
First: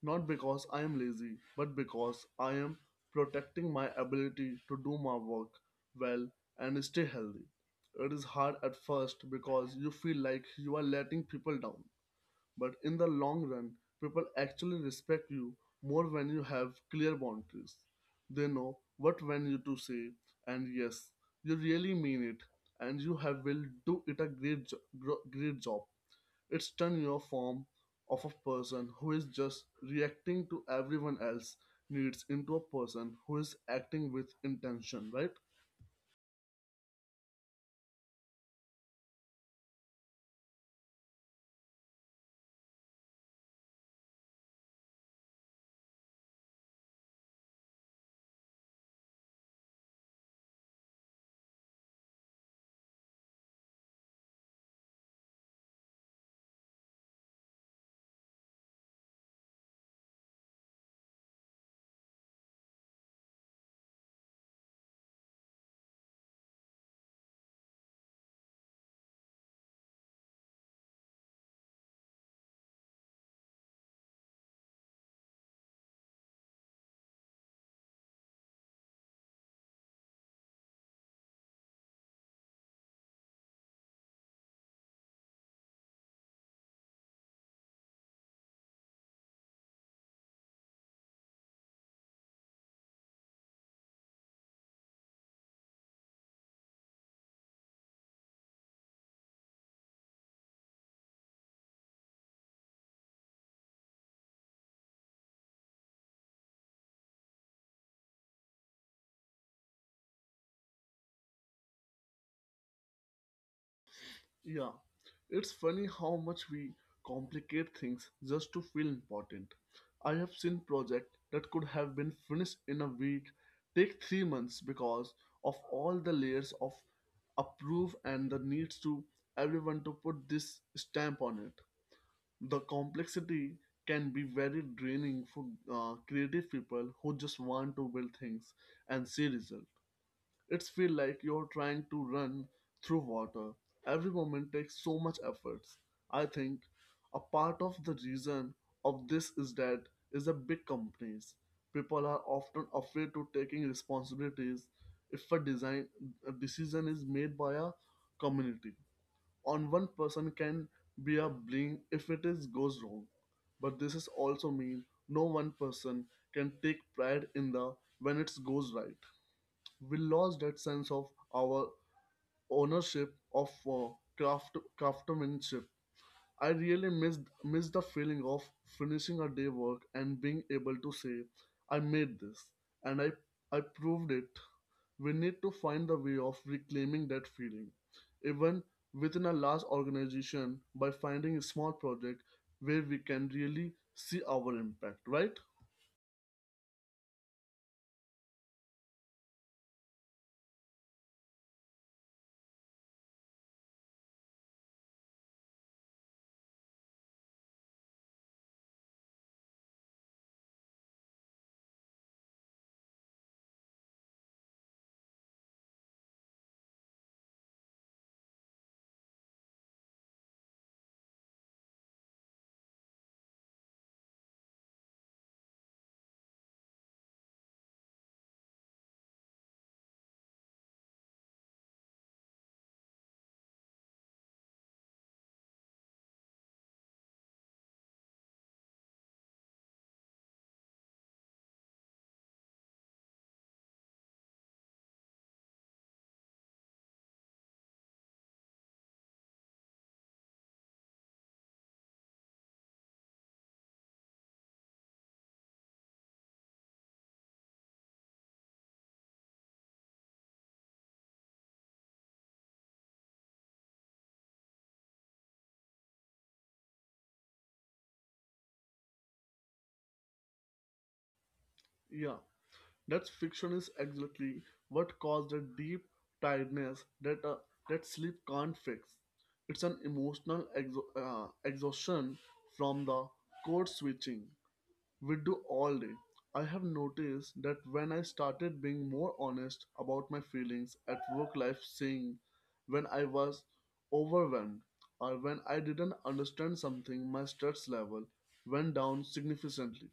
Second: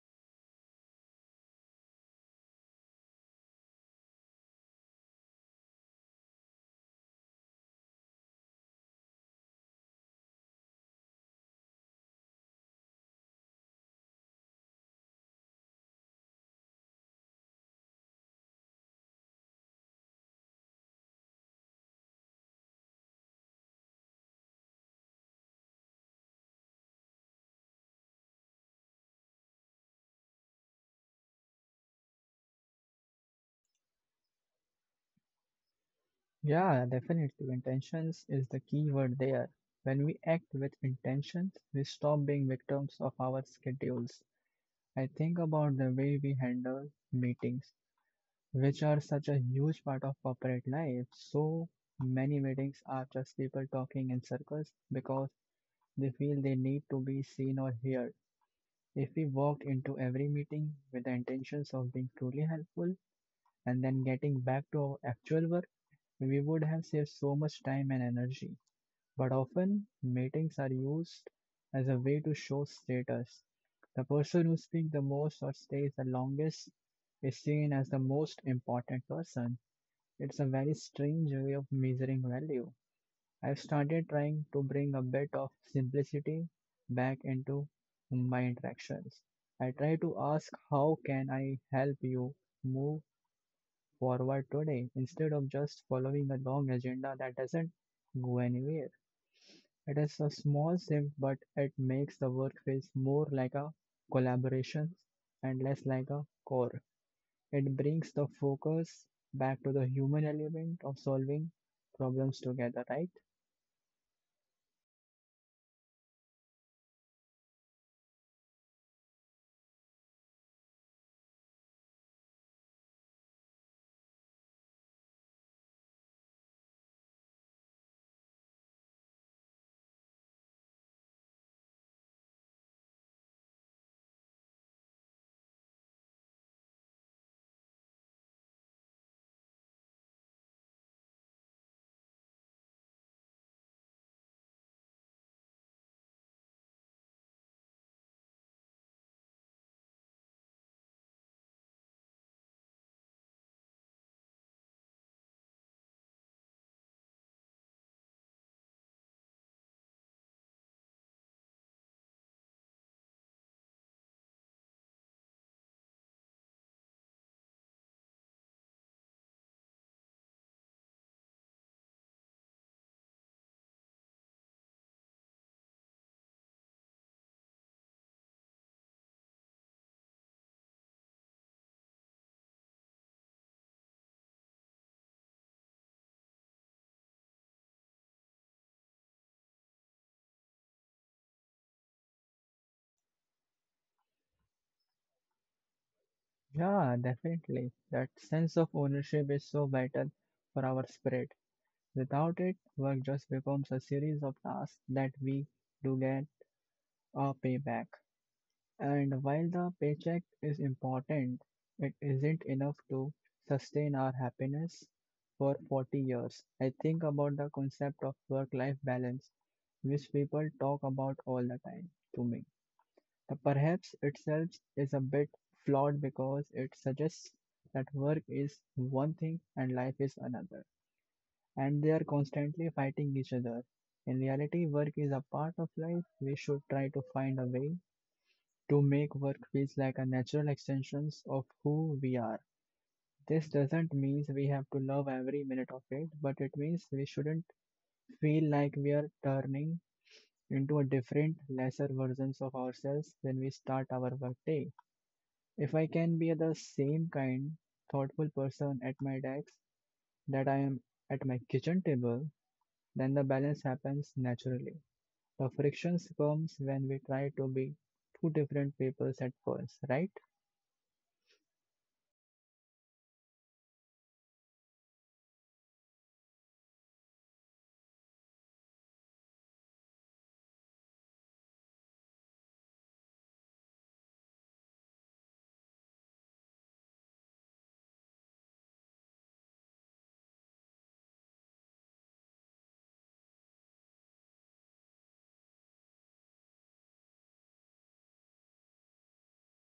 A: not because I am lazy, but because I am protecting my ability to do my work well and stay healthy. It is hard at first because you feel like you are letting people down, but in the long run, people actually respect you more when you have clear boundaries. They know what when you to say, and yes, you really mean it, and you have will do it a great job. It's turn your form of a person who is just reacting to everyone else needs into a person who is acting with intention, right?
B: Yeah, definitely. Intentions is the key word there. When we act with intentions, we stop being victims of our schedules. I think about the way we handle meetings, which are such a huge part of corporate life. So many meetings are just people talking in circles because they feel they need to be seen or heard. If we walked into every meeting with the intentions of being truly helpful and then getting back to our actual work, we would have saved so much time and energy. But often, meetings are used as a way to show status. The person who speaks the most or stays the longest is seen as the most important person. It's a very strange way of measuring value. I've started trying to bring a bit of simplicity back into my interactions. I try to ask how can I help you move forward today instead of just following a long agenda that doesn't go anywhere. It is a small shift, but it makes the work feels more like a collaboration and less like a chore. It brings the focus back to the human element of solving problems together, right?
A: Yeah, it's funny how much we complicate things just to feel important. I have seen projects that could have been finished in a week take 3 months because of all the layers of approve and the needs to everyone to put this stamp on it. The complexity can be very draining for creative people who just want to build things and see results. It's feel like you're trying to run through water. Every moment takes so much efforts. I think a part of the reason of this is that is the big companies. People are often afraid to taking responsibilities if a design a decision is made by a community. On one person can be a blame if it is goes wrong. But this is also mean no one person can take pride in the when it goes right we lost that sense of our ownership of craftsmanship. I really miss the feeling of finishing a day work and being able to say, "I made this and I proved it." We need to find the way of reclaiming that feeling, even within a large organization, by finding a small project where we can really see our impact. Right?
B: Yeah, definitely. That sense of ownership is so vital for our spirit. Without it, work just becomes a series of tasks that we do get a payback. And while the paycheck is important, it isn't enough to sustain our happiness for 40 years. I think about the concept of work life balance, which people talk about all the time to me. The perhaps itself is a bit flawed because it suggests that work is one thing and life is another, and they are constantly fighting each other. In reality, work is a part of life. We should try to find a way to make work feels like a natural extension of who we are. This doesn't mean we have to love every minute of it, but it means we shouldn't feel like we are turning into a different, lesser versions of ourselves when we start our workday. If I can be the same kind, thoughtful person at my desk that I am at my kitchen table, then the balance happens naturally. The frictions comes when we try to be two different peoples at first, right?
A: Yeah. That fiction is exactly what caused the deep tiredness that that sleep can't fix. It's an emotional exhaustion from the code switching we do all day. I have noticed that when I started being more honest about my feelings at work life, saying when I was overwhelmed or when I didn't understand something, my stress level went down significantly.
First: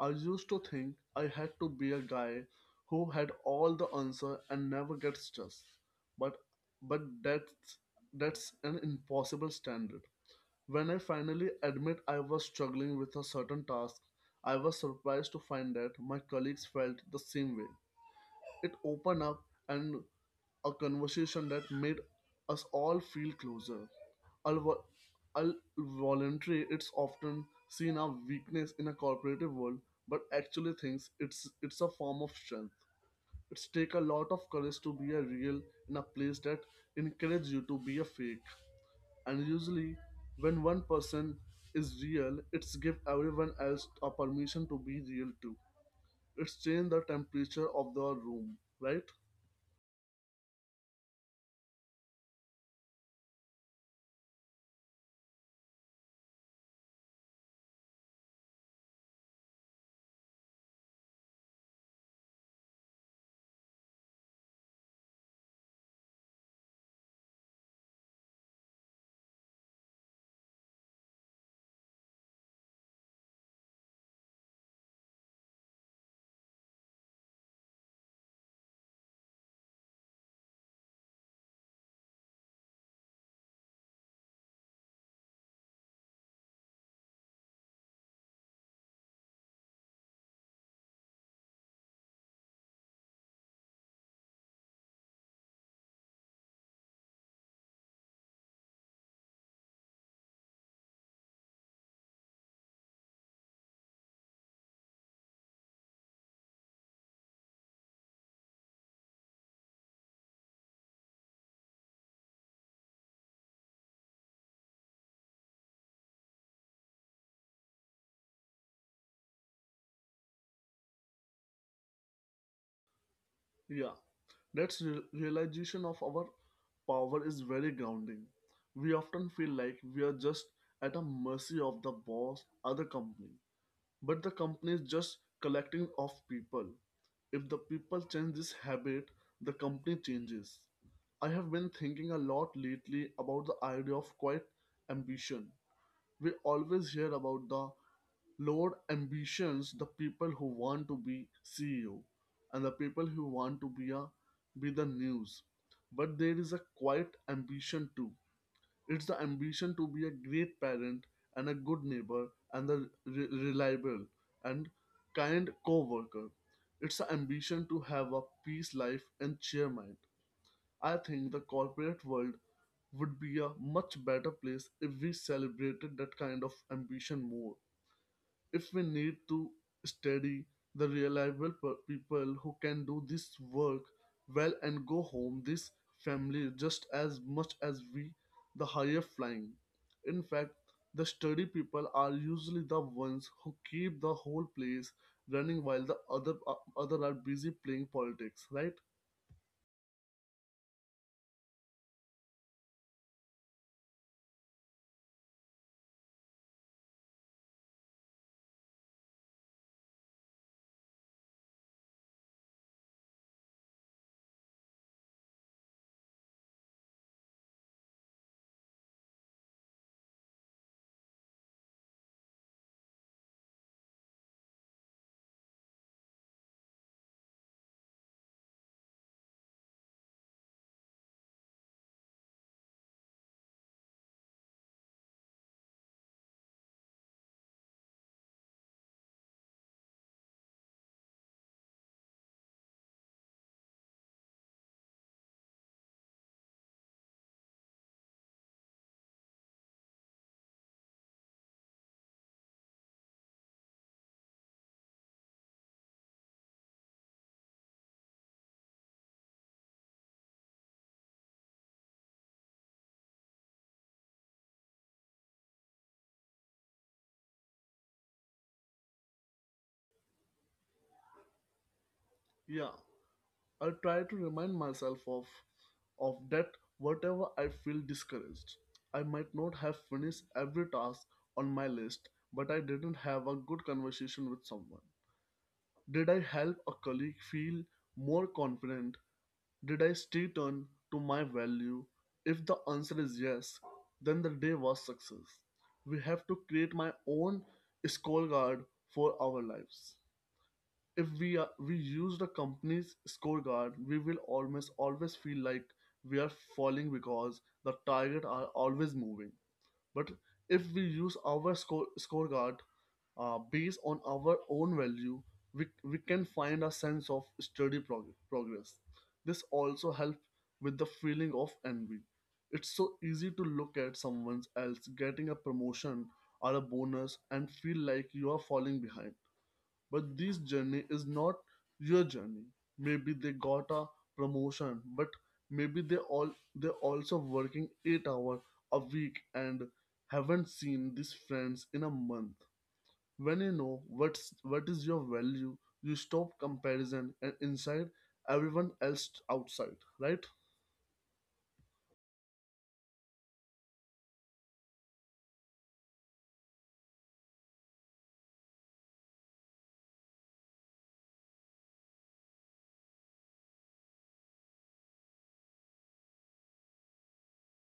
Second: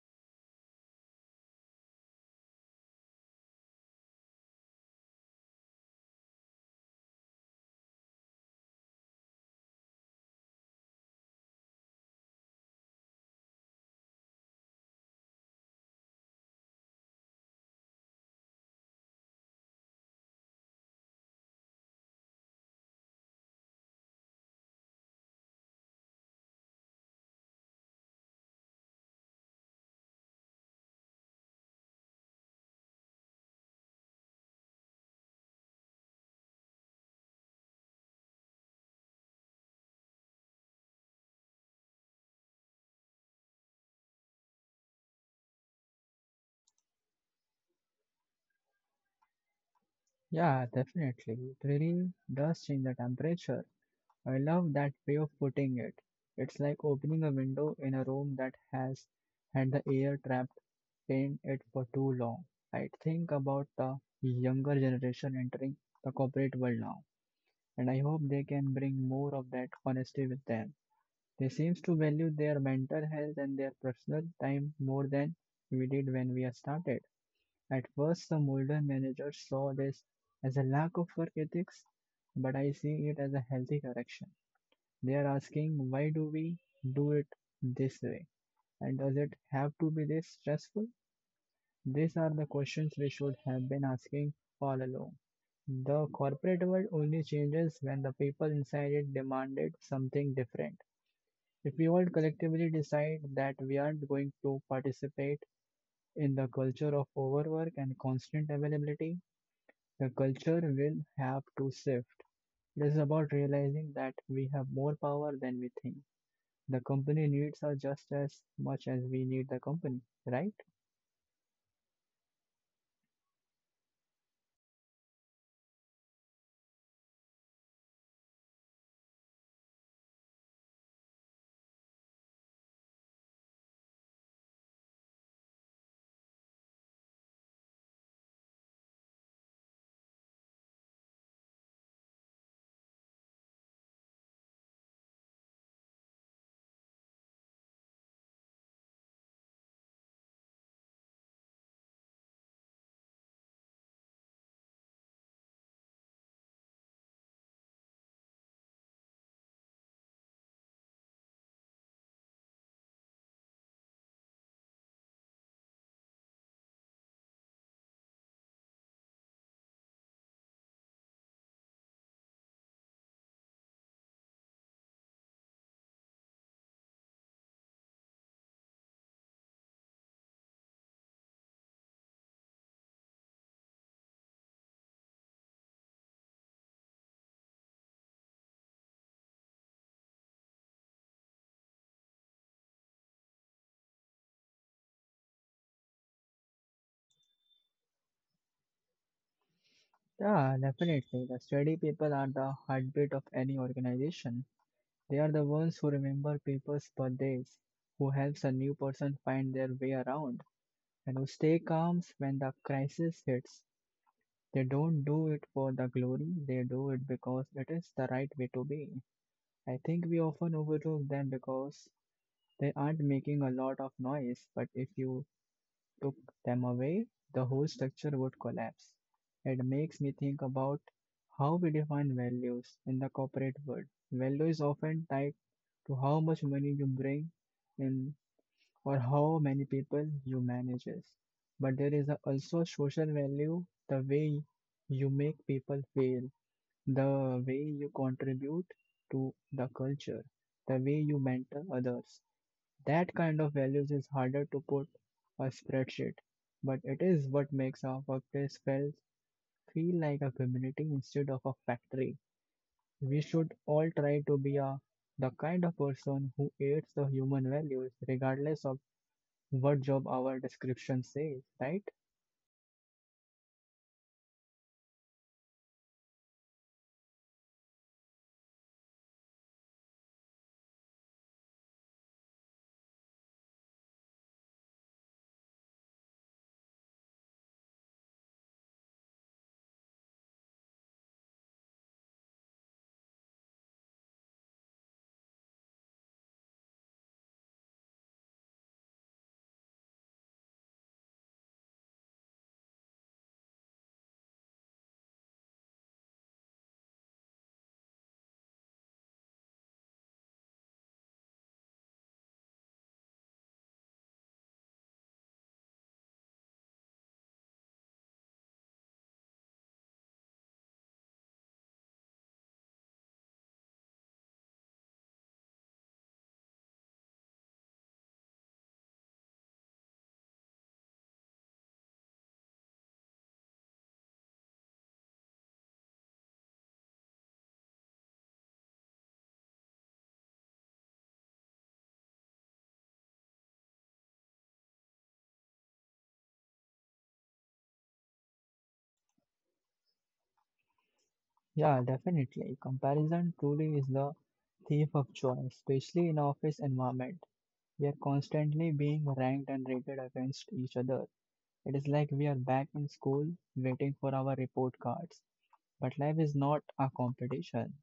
A: I used to think I had to be a guy who had all the answer and never gets stressed. But but that's an impossible standard. When I finally admit I was struggling with a certain task, I was surprised to find that my colleagues felt the same way. It opened up and a conversation that made us all feel closer. Al- Voluntary, it's often seen a weakness in a corporative world, but actually thinks it's a form of strength. It's take a lot of courage to be a real in a place that encourages you to be a fake. And usually, when one person is real, it's give everyone else a permission to be real too. It's change the temperature of the room, right?
B: Yeah, definitely. It really does change the temperature. I love that way of putting it. It's like opening a window in a room that has had the air trapped in it for too long. I think about the younger generation entering the corporate world now and I hope they can bring more of that honesty with them. They seem to value their mental health and their personal time more than we did when we started. At first, some older managers saw this as a lack of work ethics, but I see it as a healthy correction. They are asking, why do we do it this way? And does it have to be this stressful? These are the questions we should have been asking all along. The corporate world only changes when the people inside it demanded something different. If we all collectively decide that we aren't going to participate in the culture of overwork and constant availability, the culture will have to shift. It is about realizing that we have more power than we think. The company needs us just as much as we need the company, right?
A: Yeah, that's realization of our power is very grounding. We often feel like we are just at a mercy of the boss or the company, but the company is just collecting of people. If the people change this habit, the company changes. I have been thinking a lot lately about the idea of quiet ambition. We always hear about the loud ambitions, the people who want to be CEO, and the people who want to be a be the news. But there is a quiet ambition too. It's the ambition to be a great parent and a good neighbor and a reliable and kind co-worker. It's the ambition to have a peace life and cheer mind. I think the corporate world would be a much better place if we celebrated that kind of ambition more. If we need to study the reliable people who can do this work well and go home, this family just as much as we, the higher flying. In fact, the sturdy people are usually the ones who keep the whole place running while the other other are busy playing politics, right?
B: Yeah, definitely. The steady people are the heartbeat of any organization. They are the ones who remember people's birthdays, who helps a new person find their way around, and who stay calm when the crisis hits. They don't do it for the glory, they do it because it is the right way to be. I think we often overlook them because they aren't making a lot of noise, but if you took them away, the whole structure would collapse. It makes me think about how we define values in the corporate world. Value is often tied to how much money you bring in or how many people you manage. But there is also social value, the way you make people feel, the way you contribute to the culture, the way you mentor others. That kind of values is harder to put a spreadsheet, but it is what makes our workplace feel, feel like a community instead of a factory. We should all try to the kind of person who aids the human values regardless of what job our description says, right?
A: Yeah. I try to remind myself of that whatever I feel discouraged. I might not have finished every task on my list, but I didn't have a good conversation with someone. Did I help a colleague feel more confident? Did I stay true to my value? If the answer is yes, then the day was success. We have to create my own scorecard for our lives. If we are, We use the company's scorecard, we will almost always feel like we are falling because the target are always moving. But if we use our scorecard based on our own value, we can find a sense of steady progress. This also helps with the feeling of envy. It's so easy to look at someone else getting a promotion or a bonus and feel like you are falling behind, but this journey is not your journey. Maybe they got a promotion, but maybe they all they also working 8 hours a week and haven't seen these friends in a month. When you know what is your value, you stop comparison and inside everyone else outside, right?
B: Yeah, definitely. Comparison truly is the thief of joy, especially in office environment. We are constantly being ranked and rated against each other. It is like we are back in school waiting for our report cards. But life is not a competition.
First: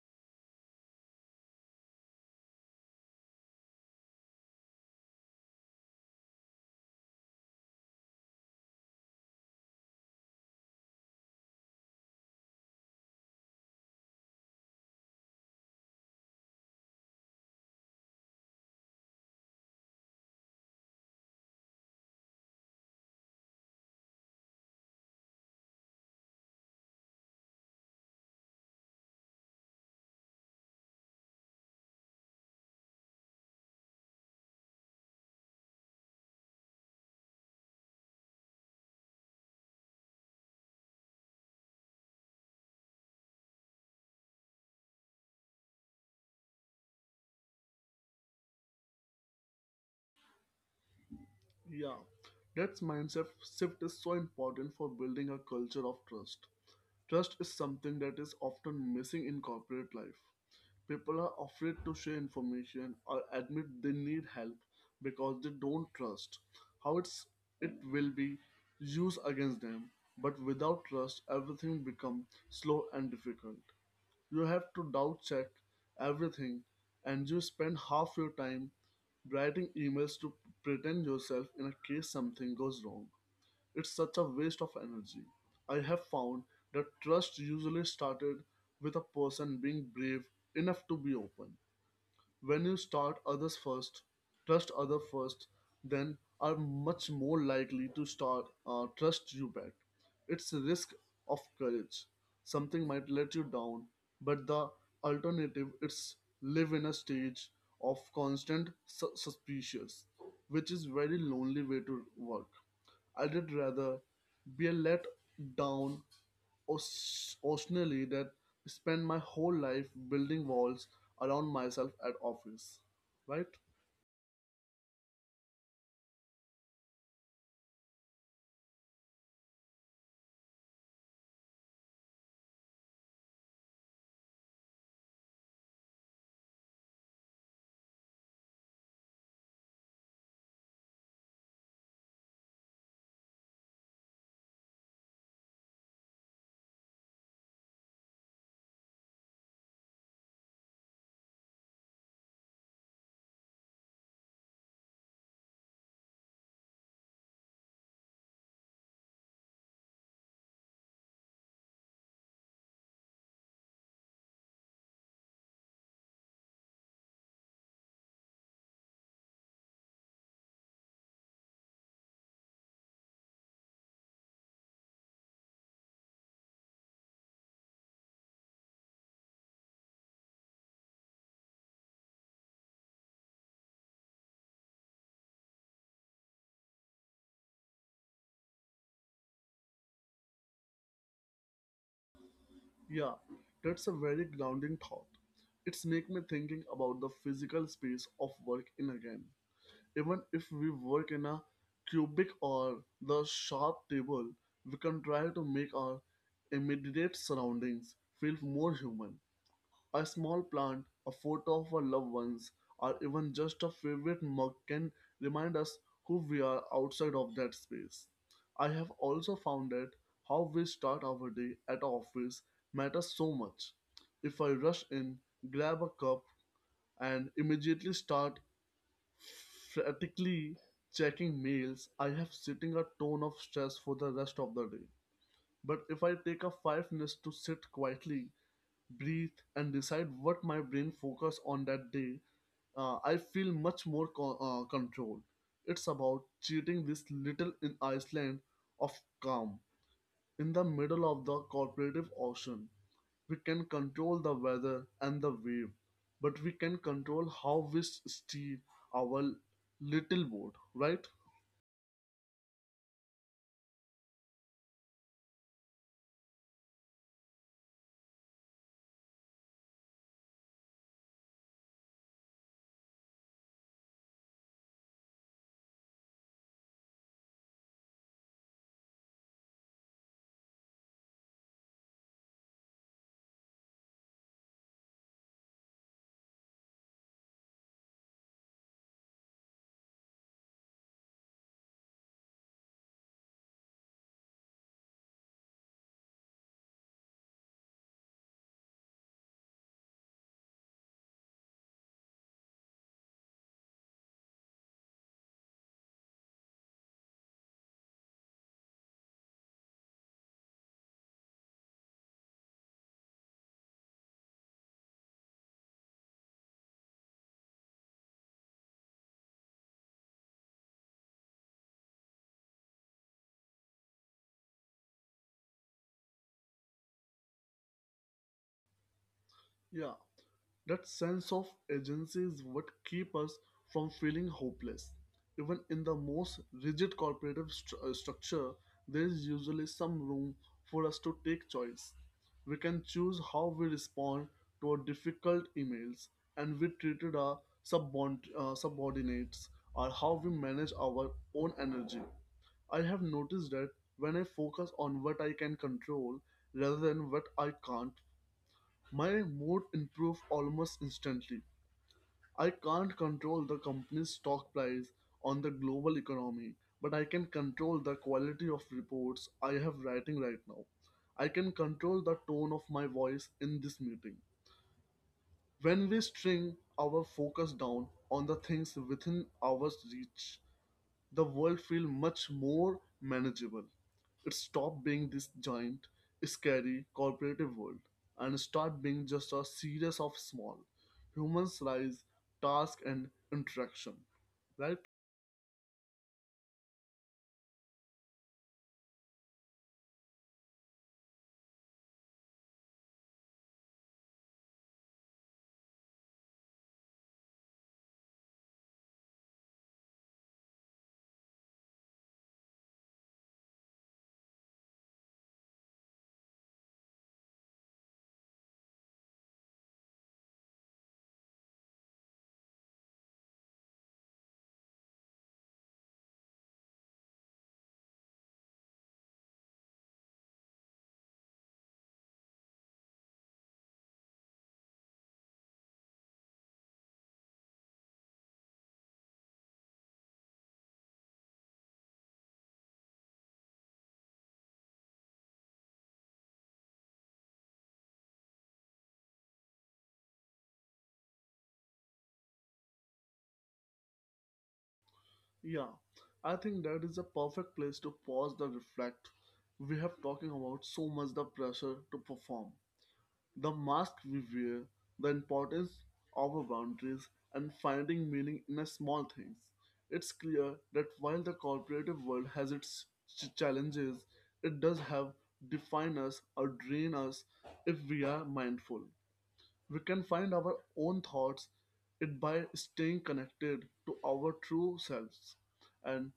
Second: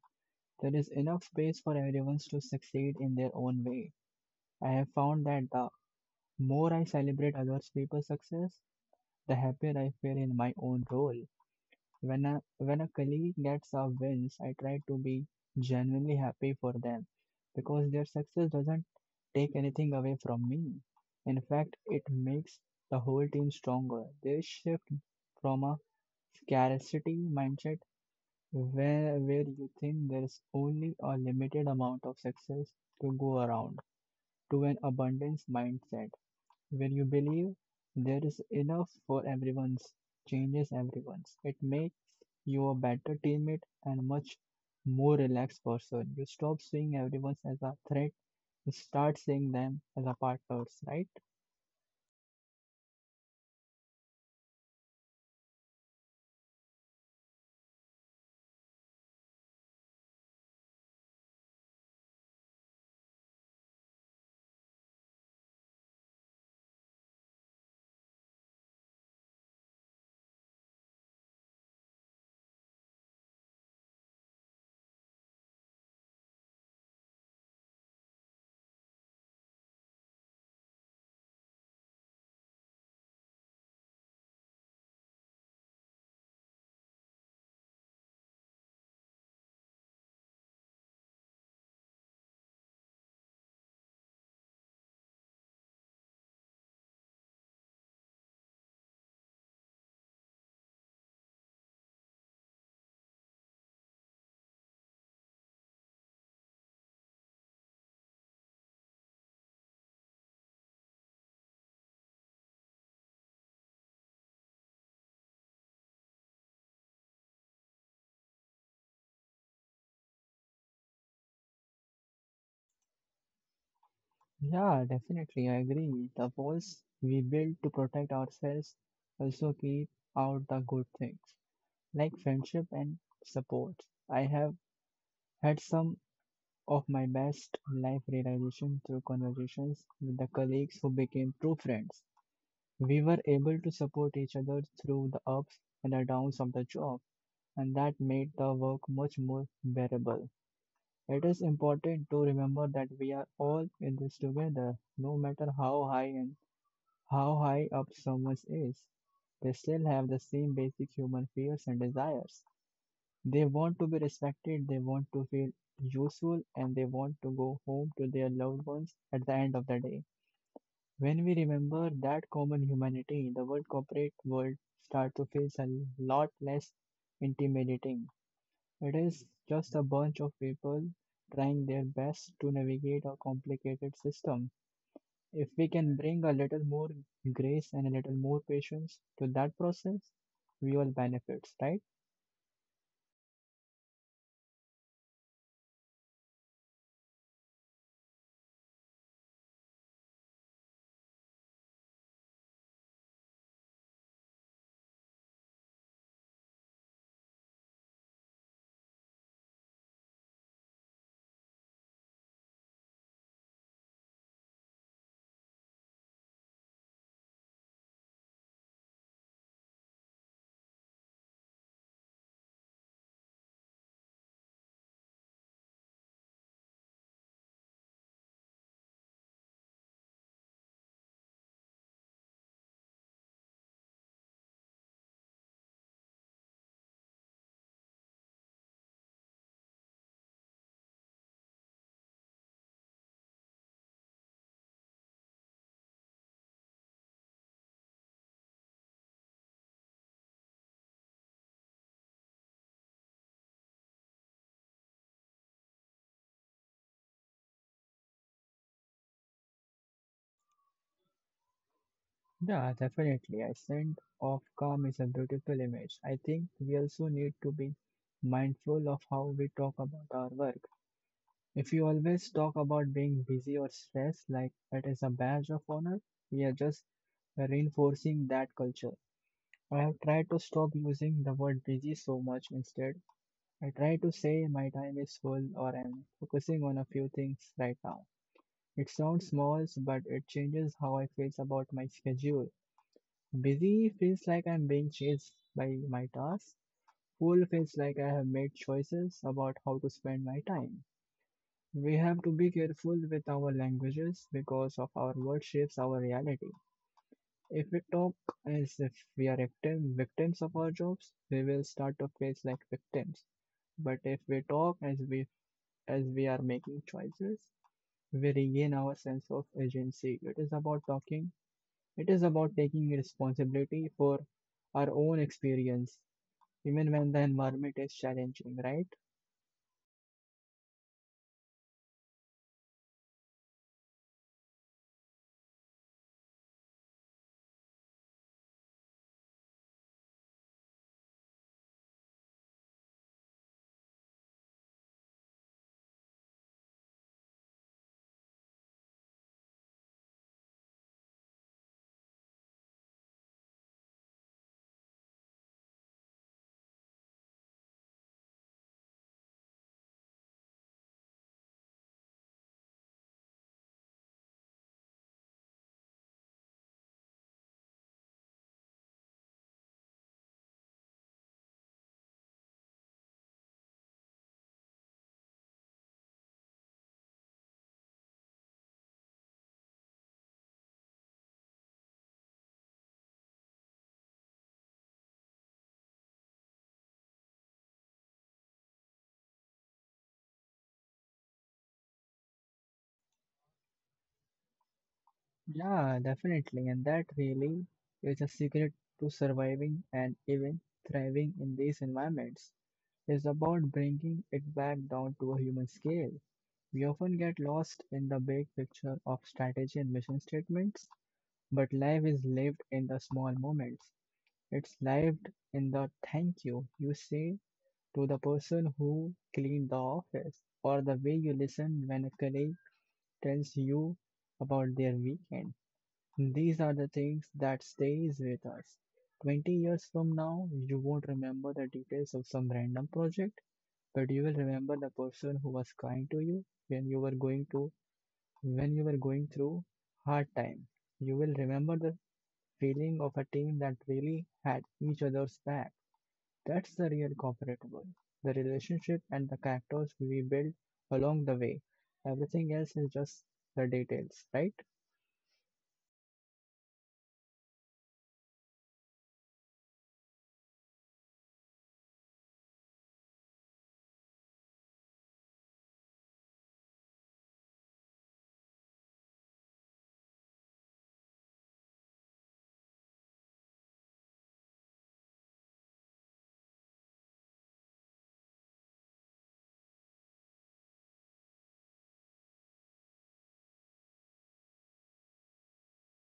B: There is enough space for everyone to succeed in their own way. I have found that the more I celebrate other people's success, the happier I feel in my own role. When a colleague gets our wins, I try to be genuinely happy for them because their success doesn't take anything away from me. In fact, it makes the whole team stronger. They shift from a scarcity mindset where you think there is only a limited amount of success to go around to an abundance mindset when you believe there is enough for everyone's changes everyone's. It makes you a better teammate and much more relaxed person. You stop seeing everyone as a threat. You start seeing them as a partners, right?
A: Yeah. That mindset shift is so important for building a culture of trust. Trust is something that is often missing in corporate life. People are afraid to share information or admit they need help because they don't trust how it will be used against them. But without trust, everything becomes slow and difficult. You have to doubt check everything, and you spend half your time writing emails to pretend yourself in a case something goes wrong. It's such a waste of energy. I have found that trust usually started with a person being brave enough to be open. When you start others first, trust other first, then are much more likely to start trust you back. It's a risk of courage. Something might let you down, but the alternative is live in a stage of constant suspicious, which is very lonely way to work. I'd rather be a let down occasionally than spend my whole life building walls around myself at office. Right?
B: Yeah, definitely. I agree. The walls we build to protect ourselves also keep out the good things like friendship and support. I have had some of my best life realization through conversations with the colleagues who became true friends. We were able to support each other through the ups and the downs of the job, and that made the work much more bearable. It is important to remember that we are all in this together, no matter how high and how high up someone is. They still have the same basic human fears and desires. They want to be respected, they want to feel useful, and they want to go home to their loved ones at the end of the day. When we remember that common humanity, the world corporate world starts to feel a lot less intimidating. It is just a bunch of people trying their best to navigate a complicated system. If we can bring a little more grace and a little more patience to that process, we all benefits, right?
A: Yeah, that's a very grounding thought. It's make me thinking about the physical space of work in again. Even if we work in a cubic or the sharp table, we can try to make our immediate surroundings feel more human. A small plant, a photo of our loved ones, or even just a favorite mug can remind us who we are outside of that space. I have also found that how we start our day at our office matters so much. If I rush in, grab a cup, and immediately start frantically checking mails, I have setting a tone of stress for the rest of the day. But if I take a 5 minutes to sit quietly, breathe, and decide what my brain focus on that day, I feel much more control. It's about cheating this little in iceland of calm in the middle of the cooperative ocean. We can control the weather and the wave, but we can control how we steer our little boat, right?
B: Yeah, definitely. A sense of calm is a beautiful image. I think we also need to be mindful of how we talk about our work. If you always talk about being busy or stressed like it is a badge of honor, we are just reinforcing that culture. I have tried to stop using the word busy so much instead. I try to say my time is full or I'm focusing on a few things right now. It sounds small, but it changes how I feel about my schedule. Busy feels like I'm being chased by my tasks. Full feels like I have made choices about how to spend my time. We have to be careful with our languages because of our word shapes our reality. If we talk as if we are victim, victims of our jobs, we will start to face like victims. But if we talk as we are making choices, we regain our sense of agency. It is about talking. It is about taking responsibility for our own experience even when the environment is challenging, right?
A: Yeah. That sense of agency is what keeps us from feeling hopeless. Even in the most rigid corporative structure, there is usually some room for us to take choice. We can choose how we respond to our difficult emails, and we treated our subordinates, or how we manage our own energy. I have noticed that when I focus on what I can control rather than what I can't, my mood improves almost instantly. I can't control the company's stock price on the global economy, but I can control the quality of reports I have writing right now. I can control the tone of my voice in this meeting. When we string our focus down on the things within our reach, the world feel much more manageable. It stopped being this giant, scary corporative world and start being just a series of small humans rise, task and interaction. Right?
B: Yeah, definitely. And that really is a secret to surviving and even thriving in these environments. It's about bringing it back down to a human scale. We often get lost in the big picture of strategy and mission statements, but life is lived in the small moments. It's lived in the thank you you say to the person who cleaned the office, or the way you listen when a colleague tells you about their weekend. These are the things that stays with us. 20 years from now, you won't remember the details of some random project, but you will remember the person who was kind to you when you were going to when you were going through hard time. You will remember the feeling of a team that really had each other's back. That's the real corporate world. The relationship and the characters we build along the way. Everything else is just the details, right?
A: Yeah. I think that is a perfect place to pause the reflect. We have talking about so much the pressure to perform. The mask we wear, the importance of our boundaries, and finding meaning in the small things. It's clear that while the corporative world has its challenges, it does have define us or drain us if we are mindful. We can find our own thoughts it by staying connected to our true selves and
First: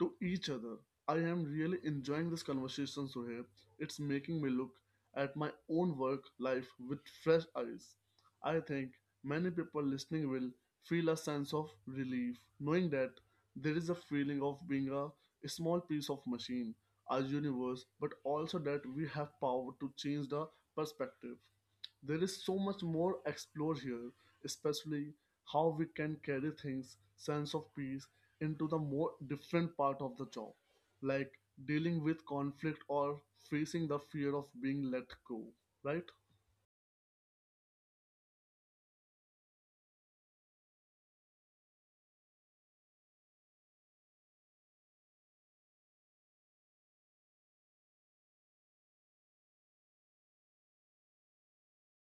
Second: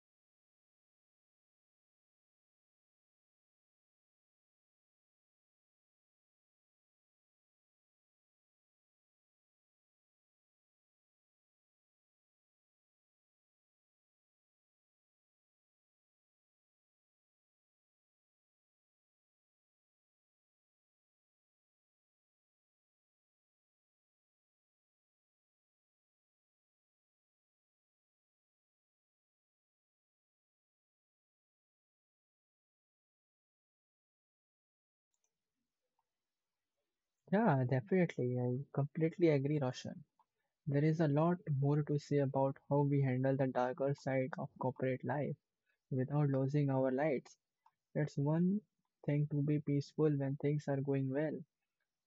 A: to each other. I am really enjoying this conversation, Suhaib. It's making me look at my own work life with fresh eyes. I think many people listening will feel a sense of relief knowing that there is a feeling of being a small piece of machine, a universe, but also that we have power to change the perspective. There is so much more explored here, especially how we can carry things, sense of peace, into the more different part of the job, like dealing with conflict or facing the fear of being let go, right?
B: Yeah, definitely. I completely agree, Roshan. There is a lot more to say about how we handle the darker side of corporate life without losing our lights. It's one thing to be peaceful when things are going well,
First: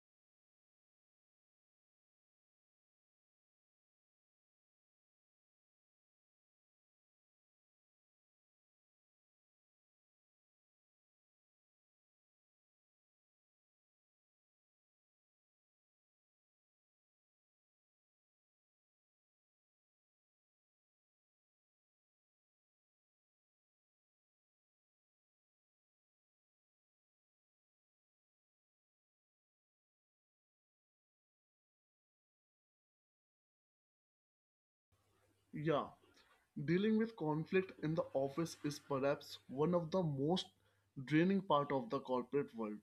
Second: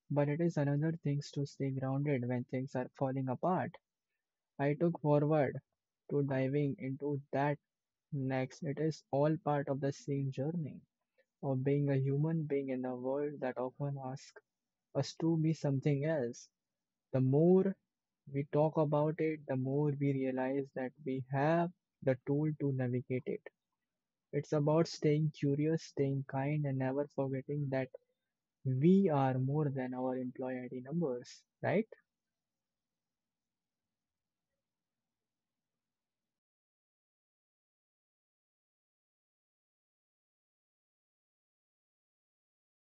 B: but it is another thing to stay grounded when things are falling apart. I took forward to diving into that next. It is all part of the same journey of being a human being in a world that often asks us to be something else. The more we talk about it, the more we realize that we have the tool to navigate it. It's about staying curious, staying kind, and never forgetting that we are more than our employee ID numbers, right?
A: Yeah, dealing with conflict in the office is perhaps one of the most draining part of the corporate world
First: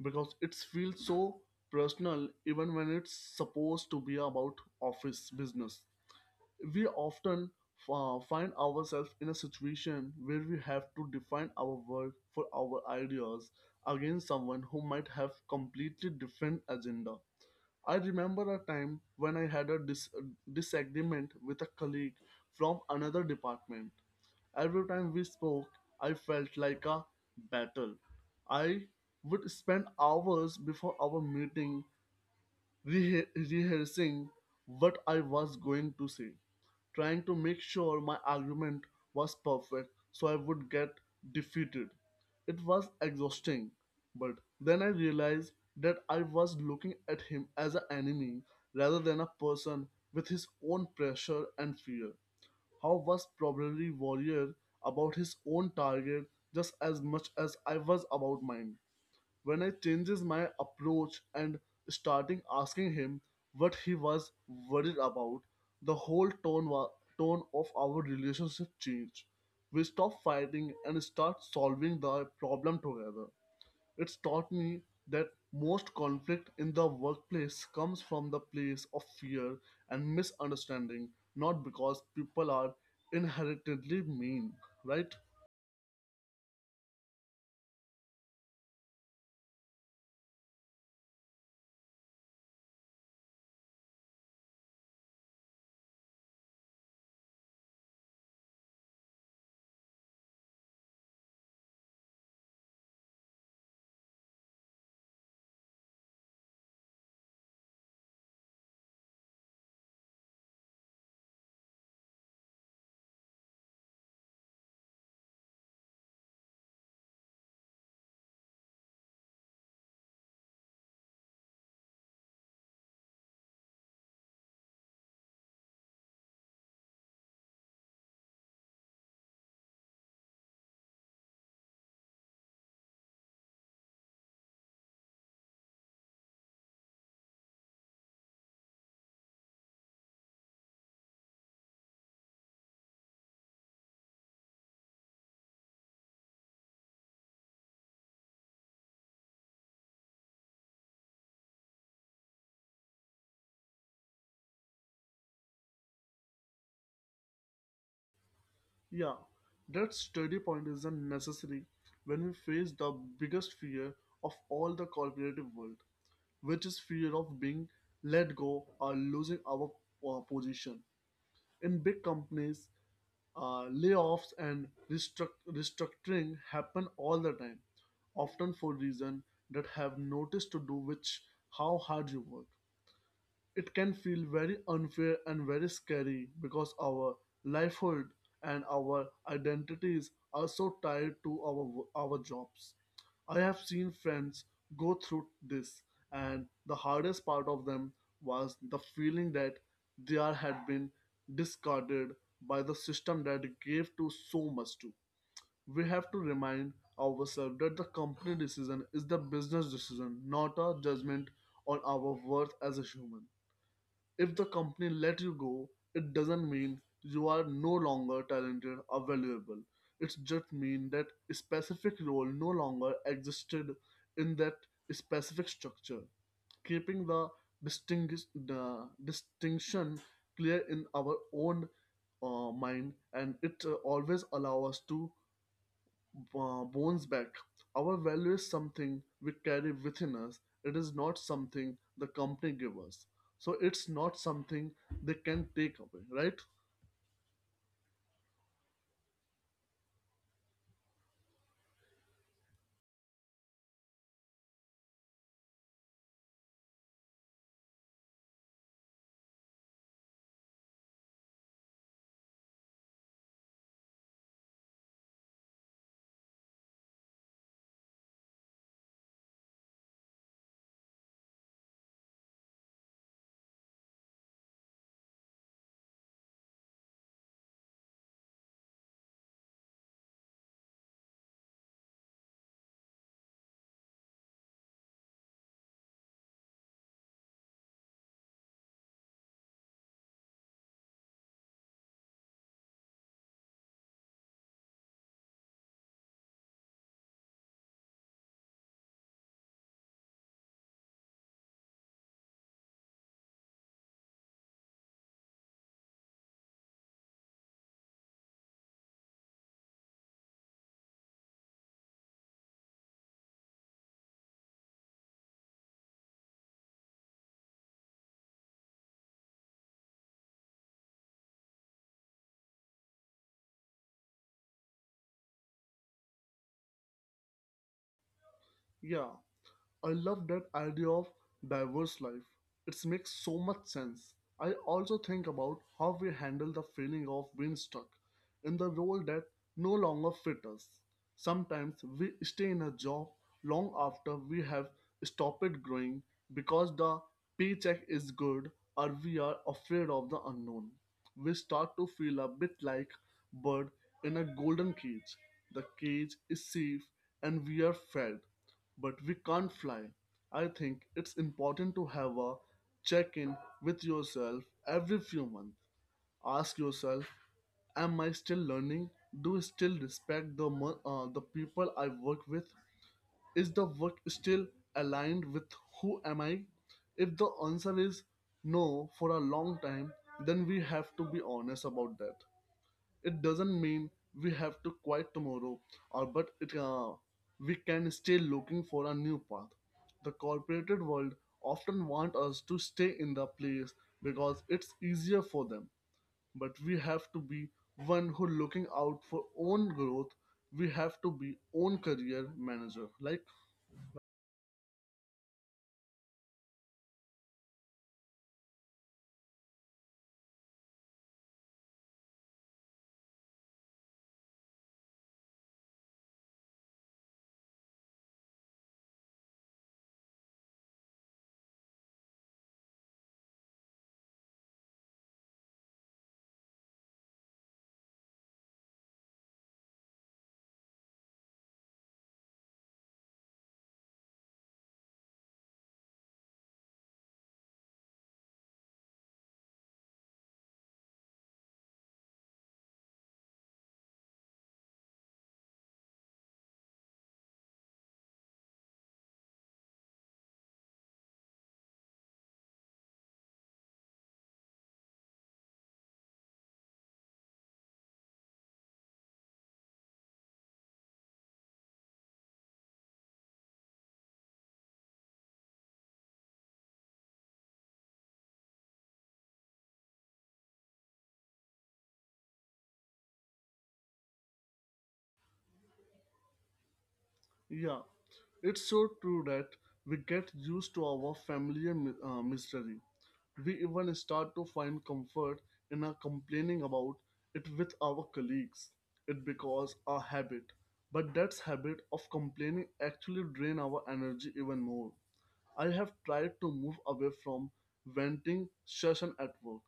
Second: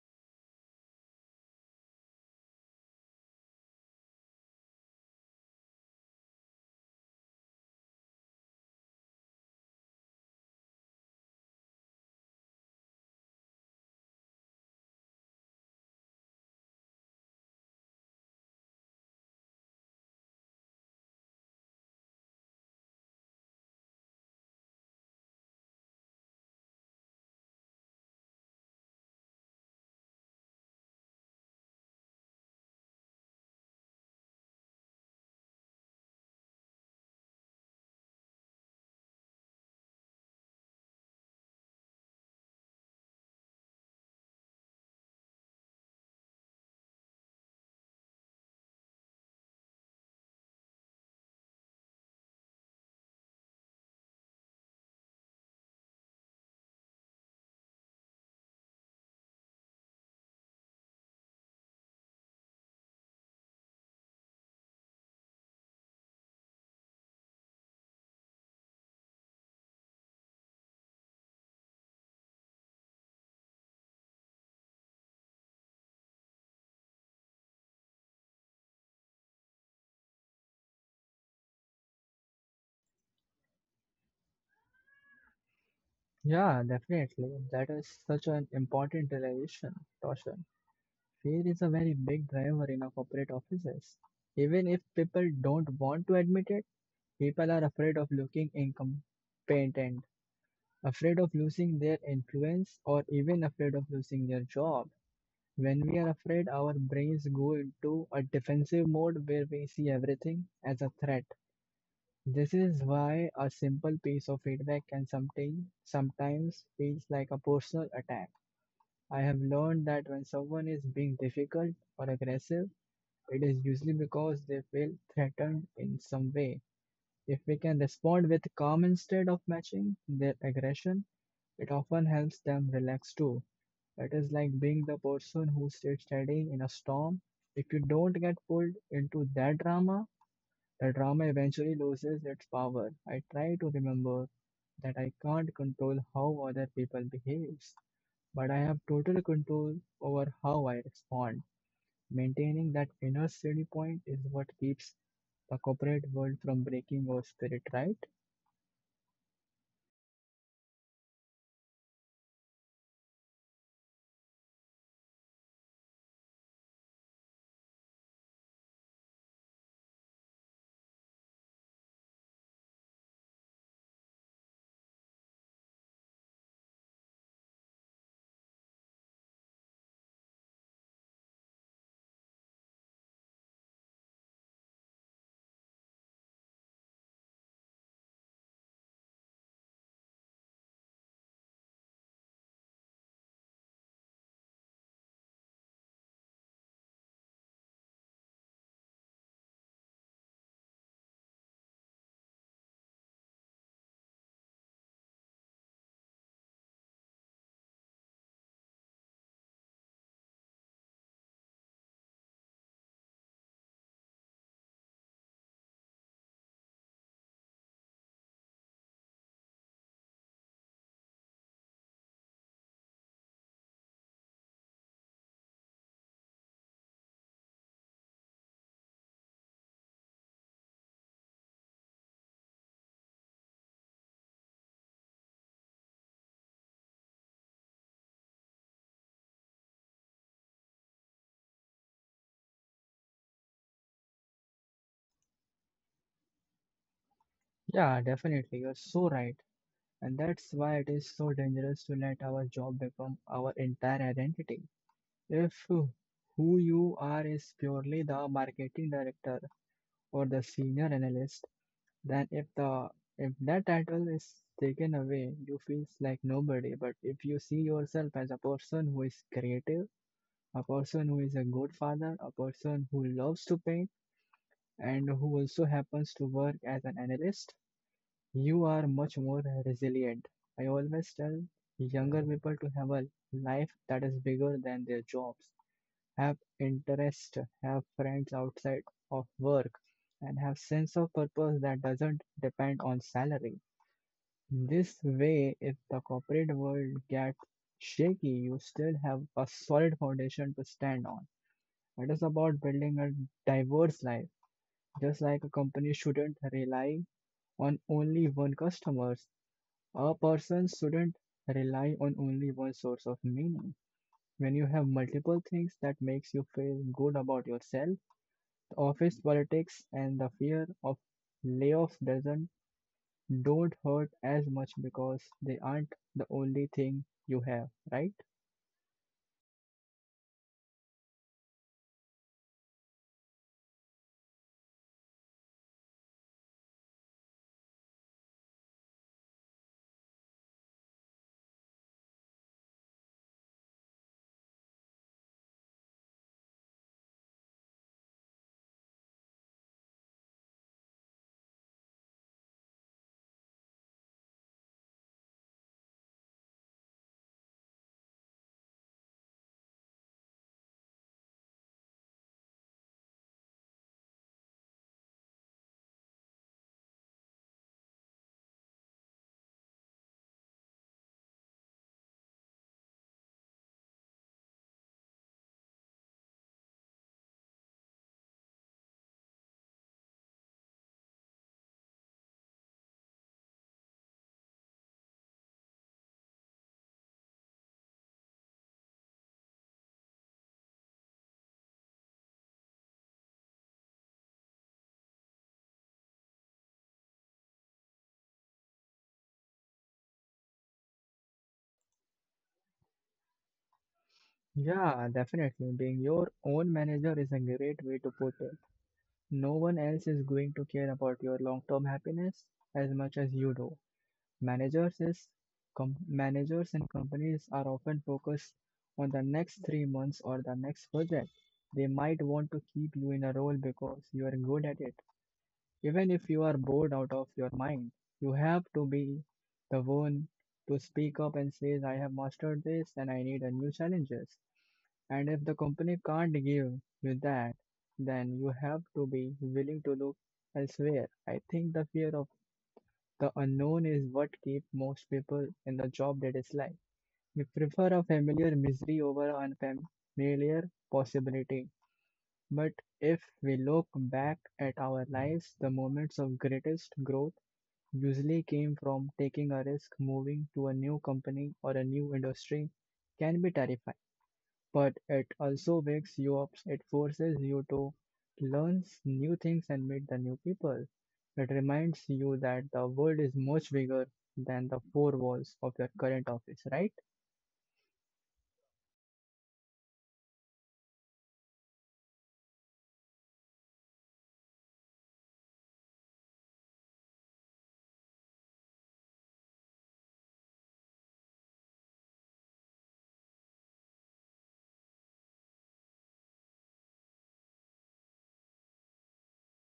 A: because it feels so personal even when it's supposed to be about office business. We often find ourselves in a situation where we have to define our work for our ideas against someone who might have completely different agenda. I remember a time when I had a disagreement with a colleague from another department. Every time we spoke, I felt like a battle. I would spend hours before our meeting rehe- rehearsing what I was going to say, trying to make sure my argument was perfect so I would get defeated. It was exhausting, but then I realized that I was looking at him as an enemy rather than a person with his own pressure and fear. How was probably warrior about his own target just as much as I was about mine. When I changes my approach and starting asking him what he was worried about, the whole tone of our relationship changed. We stop fighting and start solving the problem together. It's taught me that most conflict in the workplace comes from the place of fear and misunderstanding, not because people are inherently mean, right?
B: Yeah, definitely. That is such an important realization, Roshan. Fear is a very big driver in our corporate offices. Even if people don't want to admit it, people are afraid of looking incompetent afraid of losing their influence or even afraid of losing their job. When we are afraid, our brains go into a defensive mode where we see everything as a threat. This is why a simple piece of feedback can sometimes feels like a personal attack. I have learned that when someone is being difficult or aggressive, it is usually because they feel threatened in some way. If we can respond with calm instead of matching their aggression, it often helps them relax too. It is like being the person who sits standing in a storm. If you don't get pulled into that drama, the drama eventually loses its power. I try to remember that I can't control how other people behave, but I have total control over how I respond. Maintaining that inner steady point is what keeps the corporate world from breaking your spirit, right?
A: Yeah, that steady point is a unnecessary when we face the biggest fear of all the corporative world, which is fear of being let go or losing our position. In big companies, layoffs and restructuring happen all the time, often for reasons that have notice to do with how hard you work. It can feel very unfair and very scary because our livelihood and our identities are so tied to our our jobs. I have seen friends go through this, and the hardest part of them was the feeling that had been discarded by the system that gave to so much to. We have to remind ourselves that the company decision is the business decision, not a judgment on our worth as a human. If the company let you go, it doesn't mean you are no longer talented or valuable. It just means that a specific role no longer existed in that specific structure. Keeping the distinguish the distinction clear in our own mind and it always allow us to bones back. Our value is something we carry within us. It is not something the company gives us. So it's not something they can take away, right?
B: Yeah, definitely. You're so right. And that's why it is so dangerous to let our job become our entire identity. If who you are is purely the marketing director or the senior analyst, then if that title is taken away, you feel like nobody. But if you see yourself as a person who is creative, a person who is a good father, a person who loves to paint, and who also happens to work as an analyst, you are much more resilient. I always tell younger people to have a life that is bigger than their jobs, have interest, have friends outside of work, and have sense of purpose that doesn't depend on salary. This way, if the corporate world gets shaky, you still have a solid foundation to stand on. It is about building a diverse life. Just like a company shouldn't rely on only one customer, a person shouldn't rely on only one source of meaning. When you have multiple things that makes you feel good about yourself, the office politics and the fear of layoffs doesn't don't hurt as much because they aren't the only thing you have, right?
A: Yeah. I love that idea of diverse life. It makes so much sense. I also think about how we handle the feeling of being stuck in the role that no longer fits us. Sometimes we stay in a job long after we have stopped growing because the paycheck is good or we are afraid of the unknown. We start to feel a bit like bird in a golden cage. The cage is safe and we are fed, but we can't fly. I think it's important to have a check in with yourself every few months. Ask yourself, am I still learning? Do I still respect the people I work with? Is the work still aligned with who am I? If the answer is no for a long time, then we have to be honest about that. It doesn't mean we have to quit tomorrow, or but it we can stay looking for a new path. The corporate world often want us to stay in the place because it's easier for them, but we have to be one who looking out for own growth. We have to be own career manager, like,
B: Yeah, definitely. Being your own manager is a great way to put it. No one else is going to care about your long-term happiness as much as you do. Managers is Managers and companies are often focused on the next 3 months or the next project. They might want to keep you in a role because you are good at it. Even if you are bored out of your mind, you have to be the one to speak up and says, I have mastered this and I need a new challenges. And if the company can't give you that, then you have to be willing to look elsewhere. I think the fear of the unknown is what keeps most people in the job they dislike. We prefer a familiar misery over an unfamiliar possibility. But if we look back at our lives, the moments of greatest growth usually came from taking a risk moving to a new company or a new industry can be terrifying, but it also wakes you up. It forces you to learn new things and meet the new people. It reminds you that the world is much bigger than the four walls of your current office, right?
A: yeah, it's so true that we get used to our familiar misery. We even start to find comfort in our complaining about it with our colleagues. It becomes a habit, but that habit of complaining actually drain our energy even more. I have tried to move away from venting session at work.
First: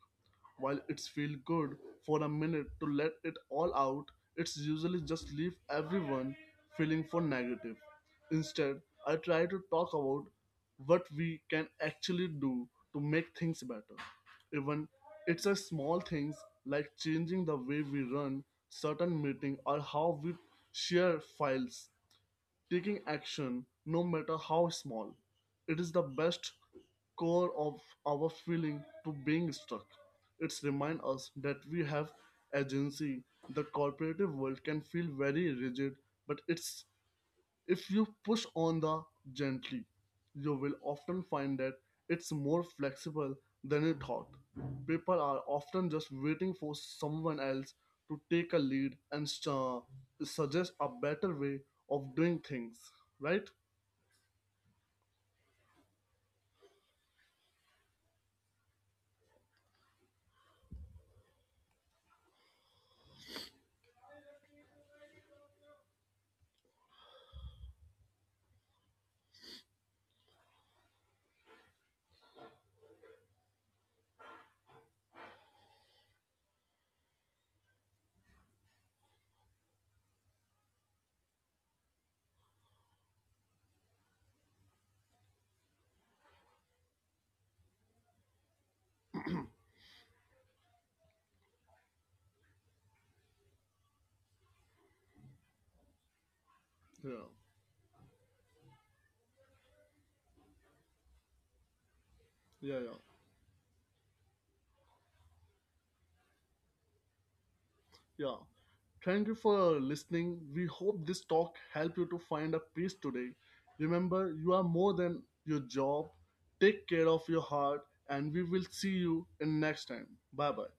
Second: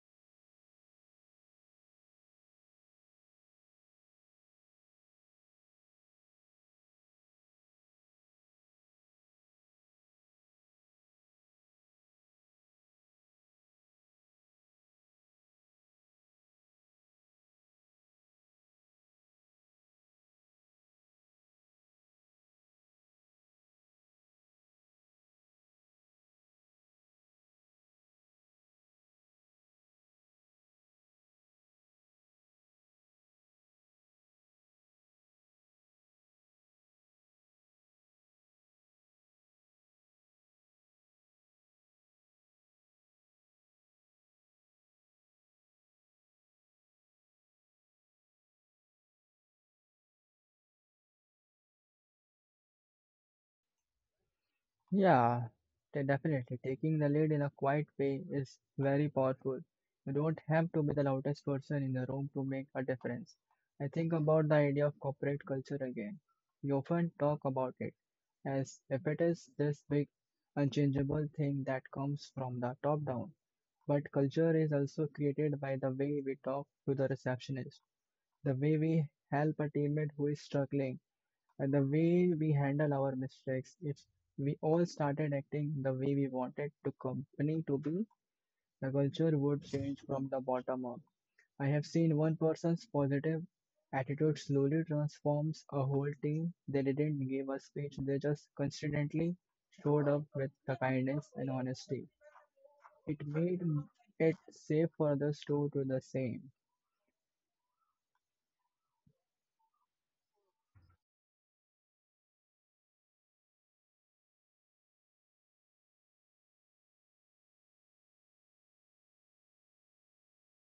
A: While it's feel good for a minute to let it all out, it's usually just leave everyone feeling for negative. Instead, I try to talk about what we can actually do to make things better. Even it's a small things like changing the way we run certain meeting or how we share files. Taking action, no matter how small, it is the best core of our feeling to being stuck. It's remind us that we have agency. The corporative world can feel very rigid, but it's if you push on the gently, you will often find that it's more flexible than you thought. People are often just waiting for someone else to take a lead and suggest a better way of doing things, right?
B: Yeah, definitely. Taking the lead in a quiet way is very powerful. You don't have to be the loudest person in the room to make a difference. I think about the idea of corporate culture again. We often talk about it as if it is this big, unchangeable thing that comes from the top down. But culture is also created by the way we talk to the receptionist, the way we help a teammate who is struggling and the way we handle our mistakes. If we all started acting the way we wanted the company to be, the culture would change from the bottom up. I have seen one person's positive attitude slowly transforms a whole team. They
A: Yeah,
B: didn't give a speech, they just consistently showed up with the kindness and honesty.
A: yeah, yeah.
B: It made it safe for others to do the same.
A: Yeah. Thank you for listening. We hope this talk helped you to find a peace today. Remember, you are more than your job. Take care of your heart and we will see you in next time. Bye bye.